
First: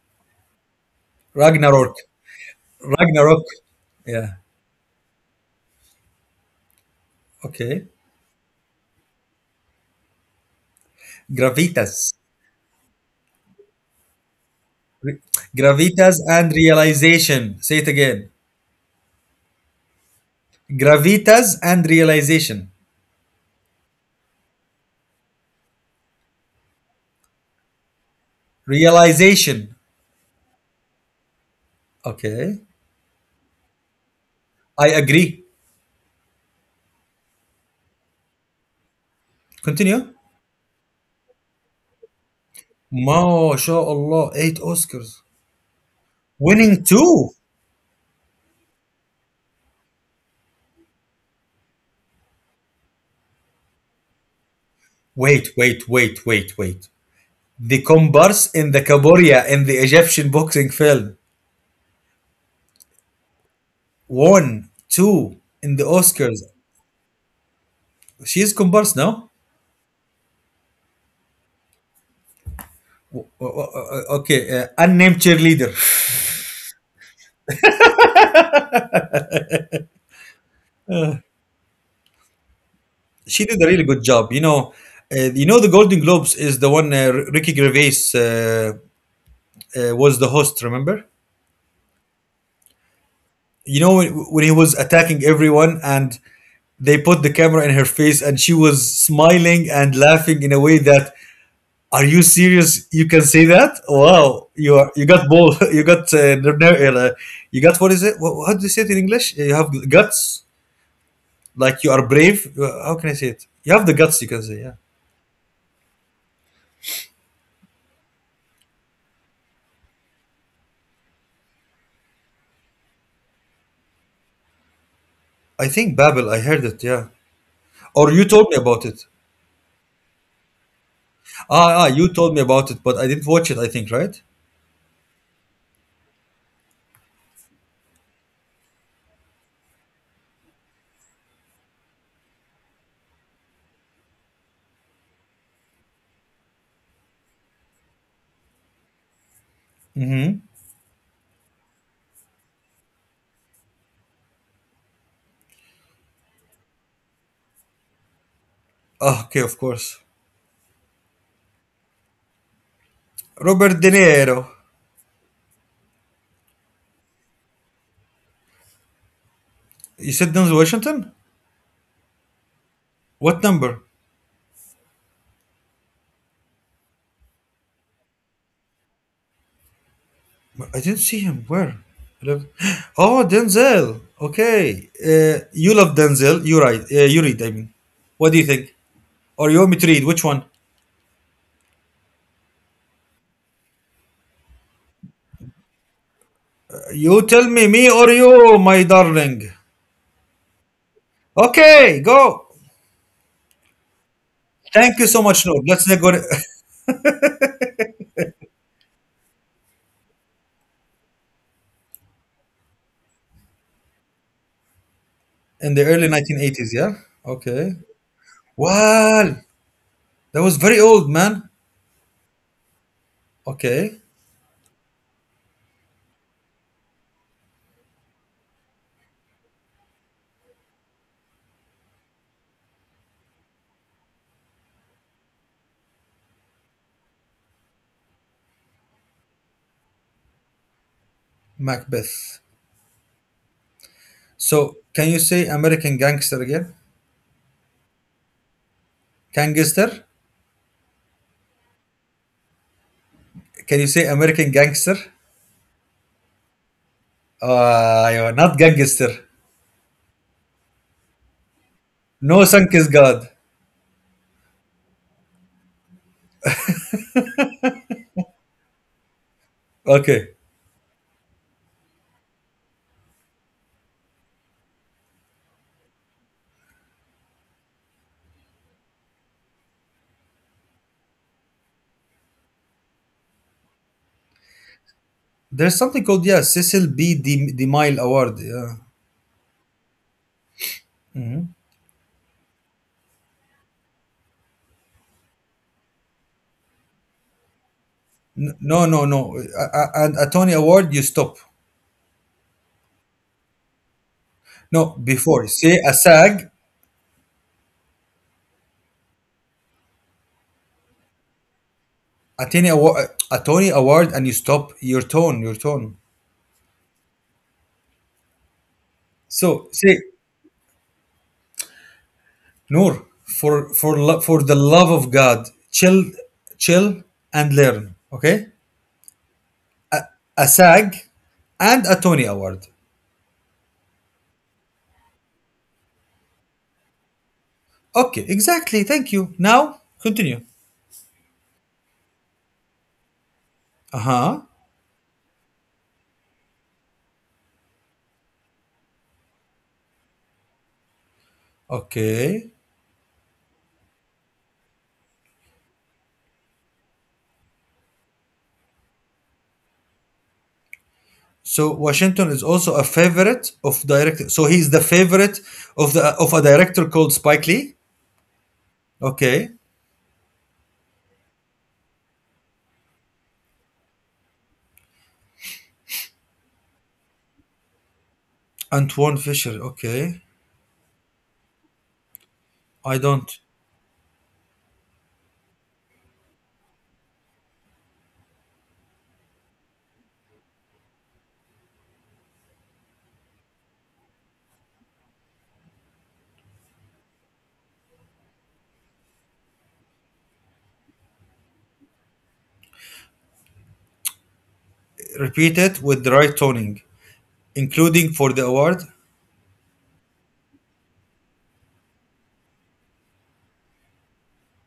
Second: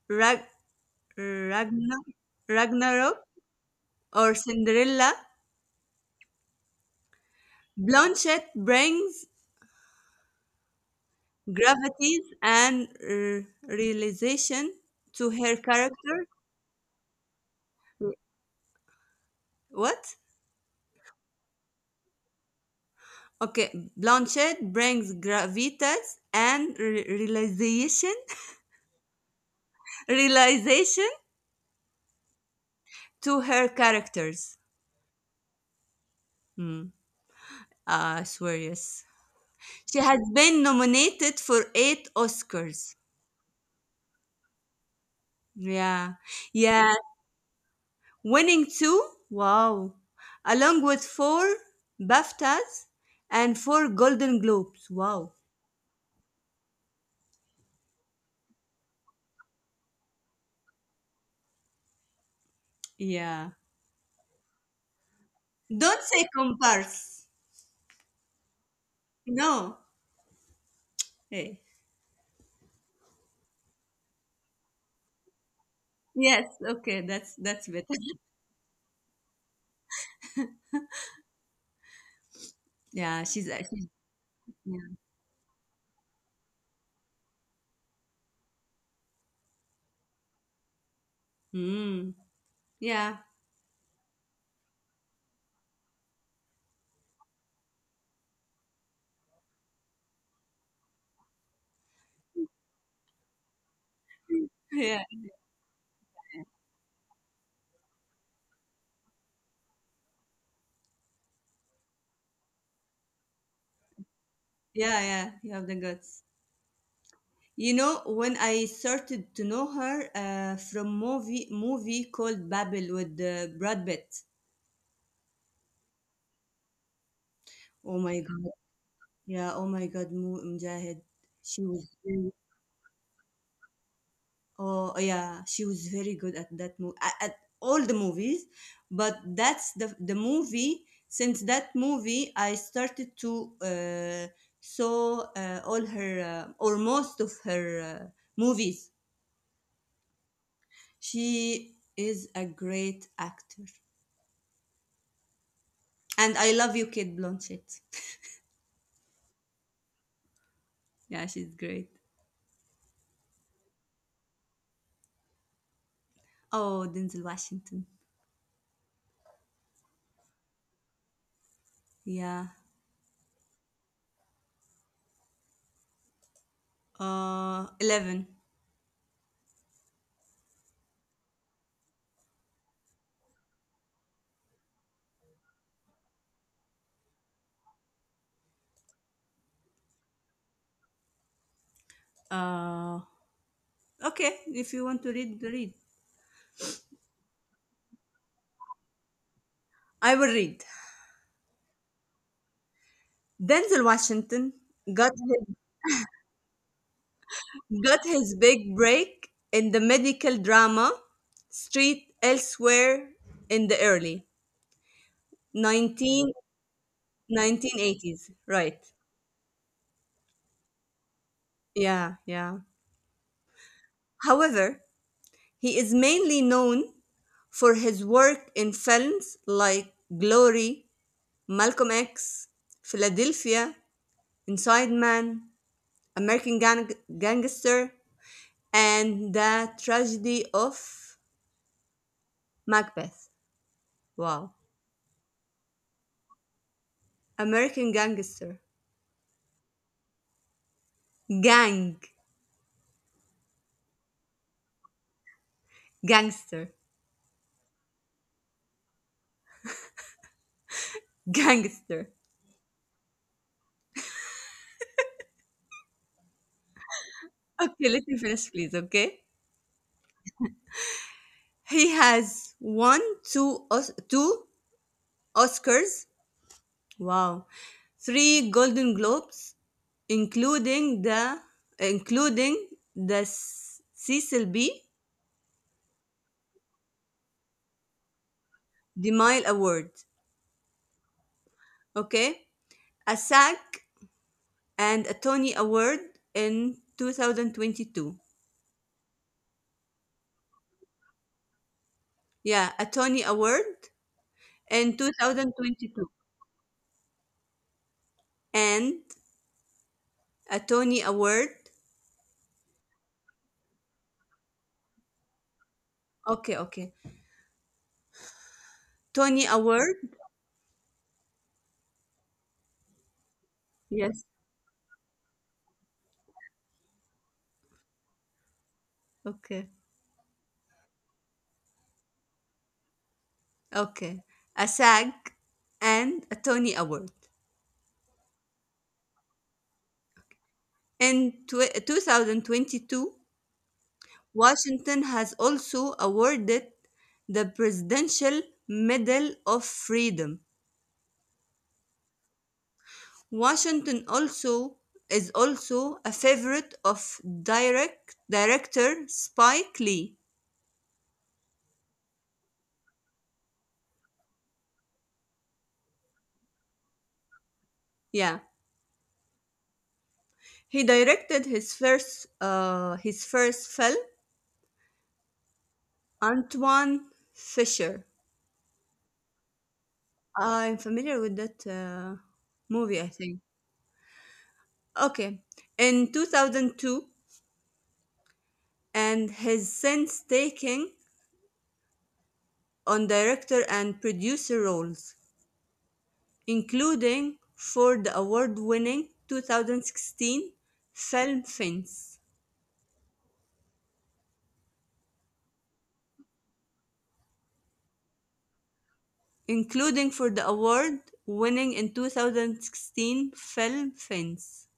Speaker 2: Rag,
Speaker 1: Ragnarok,
Speaker 2: Ragnar, Ragnarok,
Speaker 1: Ragnarok.
Speaker 2: or
Speaker 1: Yeah,
Speaker 2: Cinderella,
Speaker 1: okay.
Speaker 2: Blanchett brings
Speaker 1: Gravitas,
Speaker 2: gravities and realization
Speaker 1: Re-
Speaker 2: to her character.
Speaker 1: gravitas and realization. Say it again.
Speaker 2: What?
Speaker 1: Gravitas and realization.
Speaker 2: Okay, Blanchett brings gravitas and realization
Speaker 1: Realization.
Speaker 2: realization
Speaker 1: Okay.
Speaker 2: to her characters.
Speaker 1: I agree.
Speaker 2: Hmm. Ah, I swear, yes. She
Speaker 1: Continue.
Speaker 2: has been nominated for eight Oscars.
Speaker 1: Ma شاء Allah, Eight Oscars.
Speaker 2: Yeah,
Speaker 1: Winning
Speaker 2: yeah,
Speaker 1: two.
Speaker 2: winning two. Wow, along with four BAFTAs and four Golden Globes. Wow.
Speaker 1: Wait, wait, wait, wait, wait. The comparse in the Kaboria in the Egyptian boxing film
Speaker 2: Yeah.
Speaker 1: won two in the
Speaker 2: Don't say
Speaker 1: Oscars.
Speaker 2: comparse.
Speaker 1: She is comparse now?
Speaker 2: No. Hey.
Speaker 1: Okay, unnamed cheerleader.
Speaker 2: Yes. Okay. That's better. Yeah,
Speaker 1: She did a
Speaker 2: she's
Speaker 1: really good job. You know,
Speaker 2: Yeah.
Speaker 1: uh, you know the Golden Globes is the one Ricky Gervais was the host, remember?
Speaker 2: Mm. Yeah.
Speaker 1: You know when he was attacking everyone and they put the camera in her face, and she was smiling and laughing in a way that, are you serious? You can say that? Wow, you are,
Speaker 2: Yeah.
Speaker 1: you got ball, you got you got, what is it, how do you say it in English, you have guts, like you are brave. How can I say it, you have the guts, you can say. Yeah,
Speaker 2: Yeah. Yeah. You have the guts. You know, when I started to know her from movie called Babel with Brad Pitt.
Speaker 1: I think Babel, I heard it, yeah.
Speaker 2: Oh
Speaker 1: Or
Speaker 2: my
Speaker 1: you told
Speaker 2: God.
Speaker 1: me about it.
Speaker 2: Yeah. Oh my God. Mujahid. She
Speaker 1: ah,
Speaker 2: was.
Speaker 1: ah you told me about it but I didn't watch it, I think, right?
Speaker 2: Oh oh, yeah. She was very good at that movie. At all the movies, but that's the movie. Since that movie, I started to saw all her or most of her movies.
Speaker 1: Mm-hmm.
Speaker 2: She is a great actor. And I love you, Kate Blanchett.
Speaker 1: Ah, okay, of course.
Speaker 2: Yeah, she's great.
Speaker 1: Robert De Niro.
Speaker 2: Oh, Denzel Washington.
Speaker 1: You said Denzel Washington?
Speaker 2: Yeah.
Speaker 1: What number?
Speaker 2: 11.
Speaker 1: I didn't see him. Where? 11. Oh, Denzel. Okay. You love Denzel. You right. You read. I mean, what do you think? Or you want me to read? Which one?
Speaker 2: Uh, okay, if you want to read, read.
Speaker 1: You tell me, me or you, my darling.
Speaker 2: I will read.
Speaker 1: Okay, go.
Speaker 2: Denzel Washington
Speaker 1: Thank you
Speaker 2: got
Speaker 1: so much,
Speaker 2: his,
Speaker 1: Noor. Let's not go to-
Speaker 2: got his big break in the medical drama Street Elsewhere in the early
Speaker 1: in the early
Speaker 2: nineteen
Speaker 1: 1980s. Yeah. Okay.
Speaker 2: 1980s. Right.
Speaker 1: Wow, that was very old, man.
Speaker 2: Yeah, yeah.
Speaker 1: Okay,
Speaker 2: However, he is mainly known for his work in films like Glory, Malcolm X, Philadelphia, Inside Man, American Gangster, and The Tragedy of
Speaker 1: Macbeth.
Speaker 2: Macbeth. Wow.
Speaker 1: So, can you say American Gangster again?
Speaker 2: American Gangster.
Speaker 1: Gangster?
Speaker 2: Gang.
Speaker 1: Can you say American Gangster?
Speaker 2: Gangster.
Speaker 1: ايوه, not gangster.
Speaker 2: Gangster.
Speaker 1: No Sunk is God.
Speaker 2: Okay, let me finish, please, okay?
Speaker 1: Okay.
Speaker 2: He has won two Oscars. Wow. Three Golden Globes, including the including the Cecil B.
Speaker 1: There's something called, yeah, Cecil B. DeMille Award. Yeah.
Speaker 2: DeMille Award. Okay, a SAG and a Tony Award in 2022.
Speaker 1: No, no, no. And a Tony Award, you stop.
Speaker 2: Yeah, a Tony Award
Speaker 1: No,
Speaker 2: in
Speaker 1: before say a
Speaker 2: 2022
Speaker 1: SAG,
Speaker 2: and a Tony Award.
Speaker 1: a Tony Award, and you stop your tone, your tone.
Speaker 2: Okay, okay. Tony
Speaker 1: So
Speaker 2: Award.
Speaker 1: say, Noor,
Speaker 2: Yes.
Speaker 1: for the love of God, chill, chill and learn. Okay,
Speaker 2: Okay.
Speaker 1: a SAG and a Tony Award.
Speaker 2: Okay. A SAG and a Tony Award.
Speaker 1: Okay, exactly. Thank you. Now continue.
Speaker 2: In 2022,
Speaker 1: Uh huh.
Speaker 2: Washington has also awarded the Presidential Medal of Freedom.
Speaker 1: Okay.
Speaker 2: Washington also is also a favorite of director Spike Lee.
Speaker 1: So Washington is also a favorite of director. So he's the favorite of the of a director called Spike Lee.
Speaker 2: Yeah,
Speaker 1: Okay.
Speaker 2: he directed his first film Antoine Fisher.
Speaker 1: Antoine Fisher. Okay.
Speaker 2: I'm familiar with that movie,
Speaker 1: I
Speaker 2: I think.
Speaker 1: don't.
Speaker 2: Okay. In 2002, and has since taken on director and producer roles, including for the award-winning 2016 film Fence,
Speaker 1: Repeat it with the right toning, including for the award.
Speaker 2: including for the award-winning in 2016 film Fence.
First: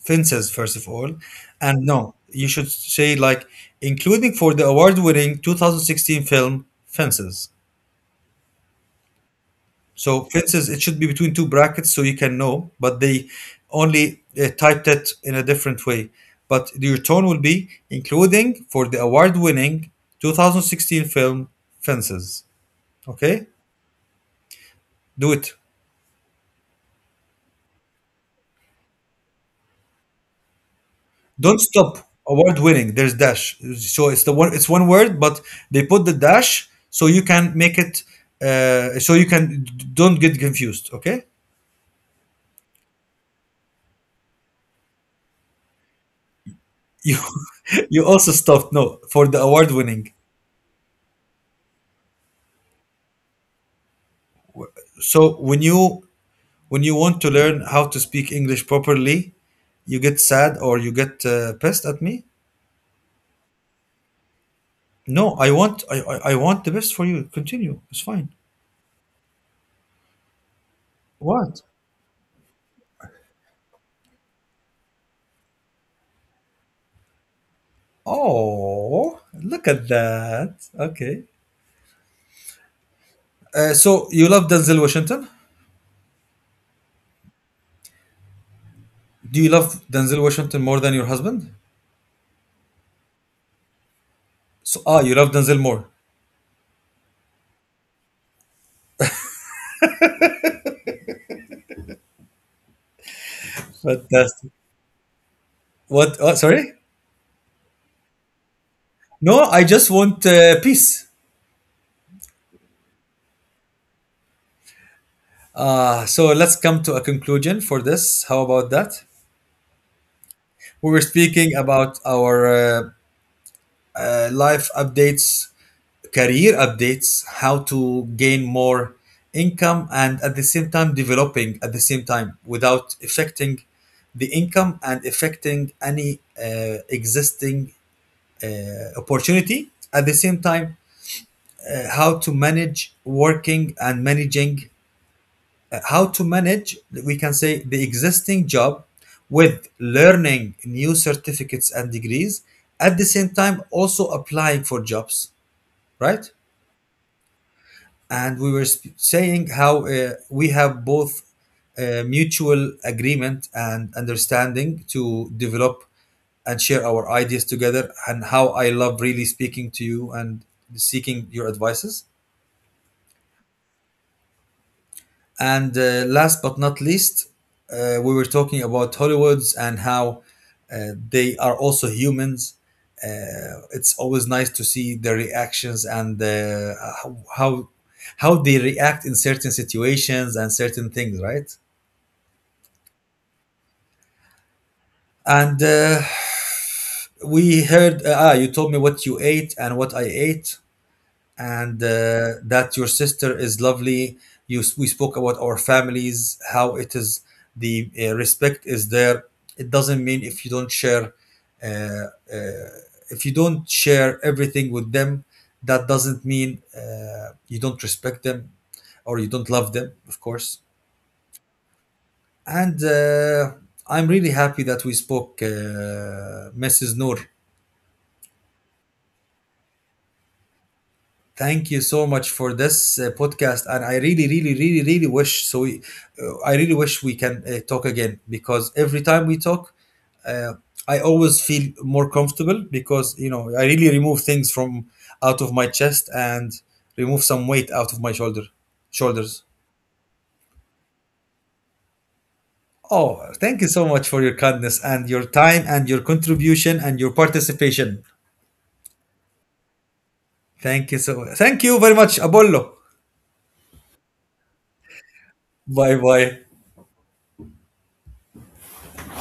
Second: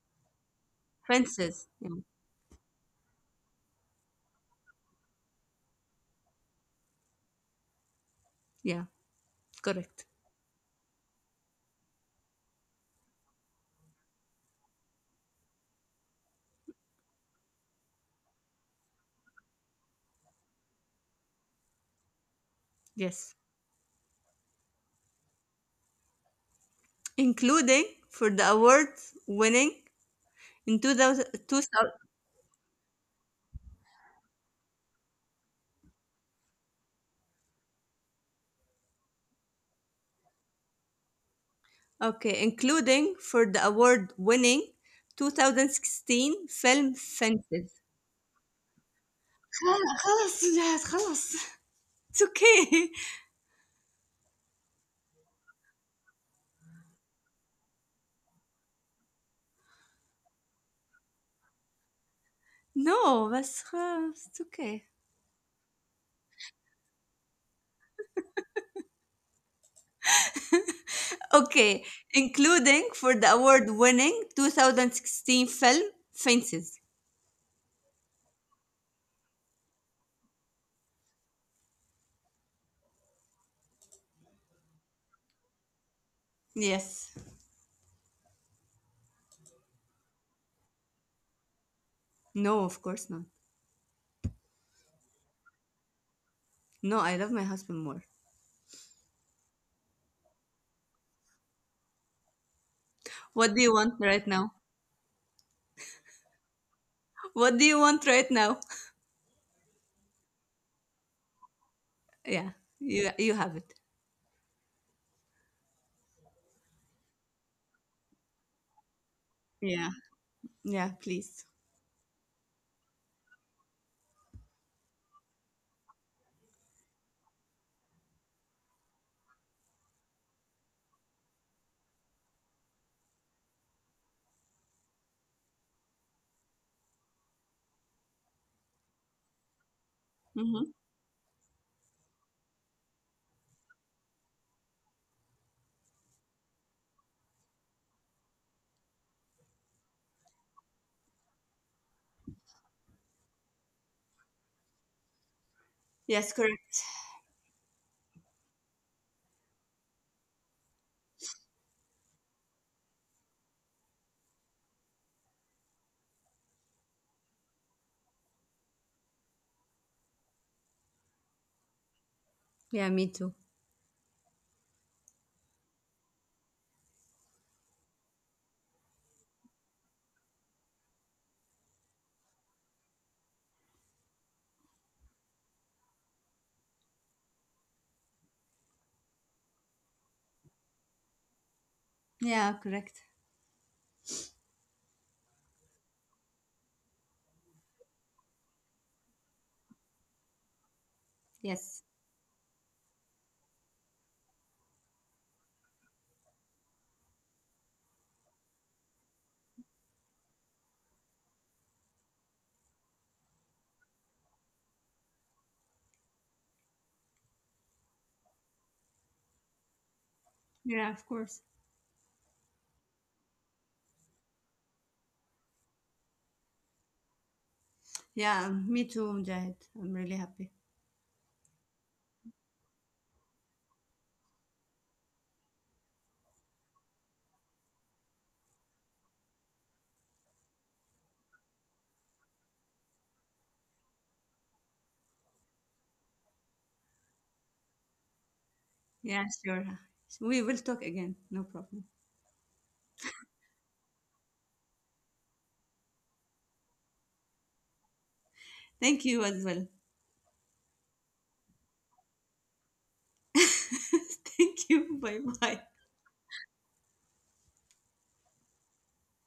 Speaker 1: Fences, first of all,
Speaker 2: Fences.
Speaker 1: and
Speaker 2: Yeah,
Speaker 1: no, you should say like, including for the award-winning 2016 film Fences.
Speaker 2: yeah, correct.
Speaker 1: So Fences, it should be between two brackets so you can know, but they only typed it in a different way. But your tone will be, including for the award winning 2016 film Fences.
Speaker 2: Yes.
Speaker 1: Okay? Do it.
Speaker 2: Including for the award winning in 2000,
Speaker 1: Don't stop. Award winning. There's dash. So it's the one, it's one word, but they put the dash so you can make it so you can don't get confused, okay?
Speaker 2: okay, including for the award-winning 2016 film
Speaker 1: You
Speaker 2: Fences.
Speaker 1: you also stopped, no, for the award
Speaker 2: خلاص
Speaker 1: winning
Speaker 2: خلاص جهاد خلاص It's okay.
Speaker 1: so when you want to learn how to speak English properly, you get sad or you get pissed at me.
Speaker 2: No, بس خلاص, it's okay.
Speaker 1: No, I want, I want the best for you. Continue. It's fine. What?
Speaker 2: Okay, including for the award-winning 2016 film Fences.
Speaker 1: Oh, look at that. Okay. So you love Denzel Washington?
Speaker 2: Yes.
Speaker 1: Do you love Denzel Washington more than your husband?
Speaker 2: No, of course not.
Speaker 1: So, ah, you love Denzel more.
Speaker 2: No, I love my husband more. What do you want right now?
Speaker 1: Fantastic. What? Oh, sorry.
Speaker 2: What do you want right now?
Speaker 1: No, I just want peace.
Speaker 2: Yeah, you have it.
Speaker 1: So let's come to a conclusion for this. How about that?
Speaker 2: Yeah. Yeah,
Speaker 1: We were
Speaker 2: please.
Speaker 1: speaking about our life updates, career updates, how to gain more income, and at the same time developing, at the same time without affecting the income and affecting any existing opportunity. At the same
Speaker 2: Mm-hmm.
Speaker 1: time, how to manage working and managing, how to manage, we can say, the existing job with learning new certificates and degrees, at the same time also applying for jobs,
Speaker 2: Yes,
Speaker 1: right?
Speaker 2: correct.
Speaker 1: And we were saying how we have both mutual agreement and understanding to develop and share our ideas together, and how I love really speaking to you and seeking your advices.
Speaker 2: Yeah, me too.
Speaker 1: And last but not least, we were talking about Hollywoods and how they are also humans. It's always nice to see their reactions and how how- how they react in certain situations and certain things, right?
Speaker 2: Yeah, correct.
Speaker 1: And we heard. You told me what you ate and what I ate.
Speaker 2: Yes.
Speaker 1: And that your sister is lovely. You, we spoke about our families, how it is the respect is there. It doesn't mean if you don't share, uh, uh, if you don't share everything with them, that doesn't mean you don't respect them or you don't love them, of course.
Speaker 2: Yeah, of course.
Speaker 1: And I'm really happy that we spoke, Mrs. Noor.
Speaker 2: Yeah, me too, Mujahid. I'm really happy.
Speaker 1: Thank you so much for this podcast, and I really, really, really, really wish so. We, I really wish we can talk again, because every time we talk, uh, I always feel more comfortable, because you know I really remove things from out of my chest and remove some weight out of my
Speaker 2: Yeah,
Speaker 1: shoulders.
Speaker 2: sure. We will talk again. No problem.
Speaker 1: Oh, thank you so much for your kindness and your time and your contribution and your participation.
Speaker 2: Thank you as well.
Speaker 1: Thank you so. Thank you very much, Apollo.
Speaker 2: Thank you. Bye bye.
Speaker 1: Bye bye.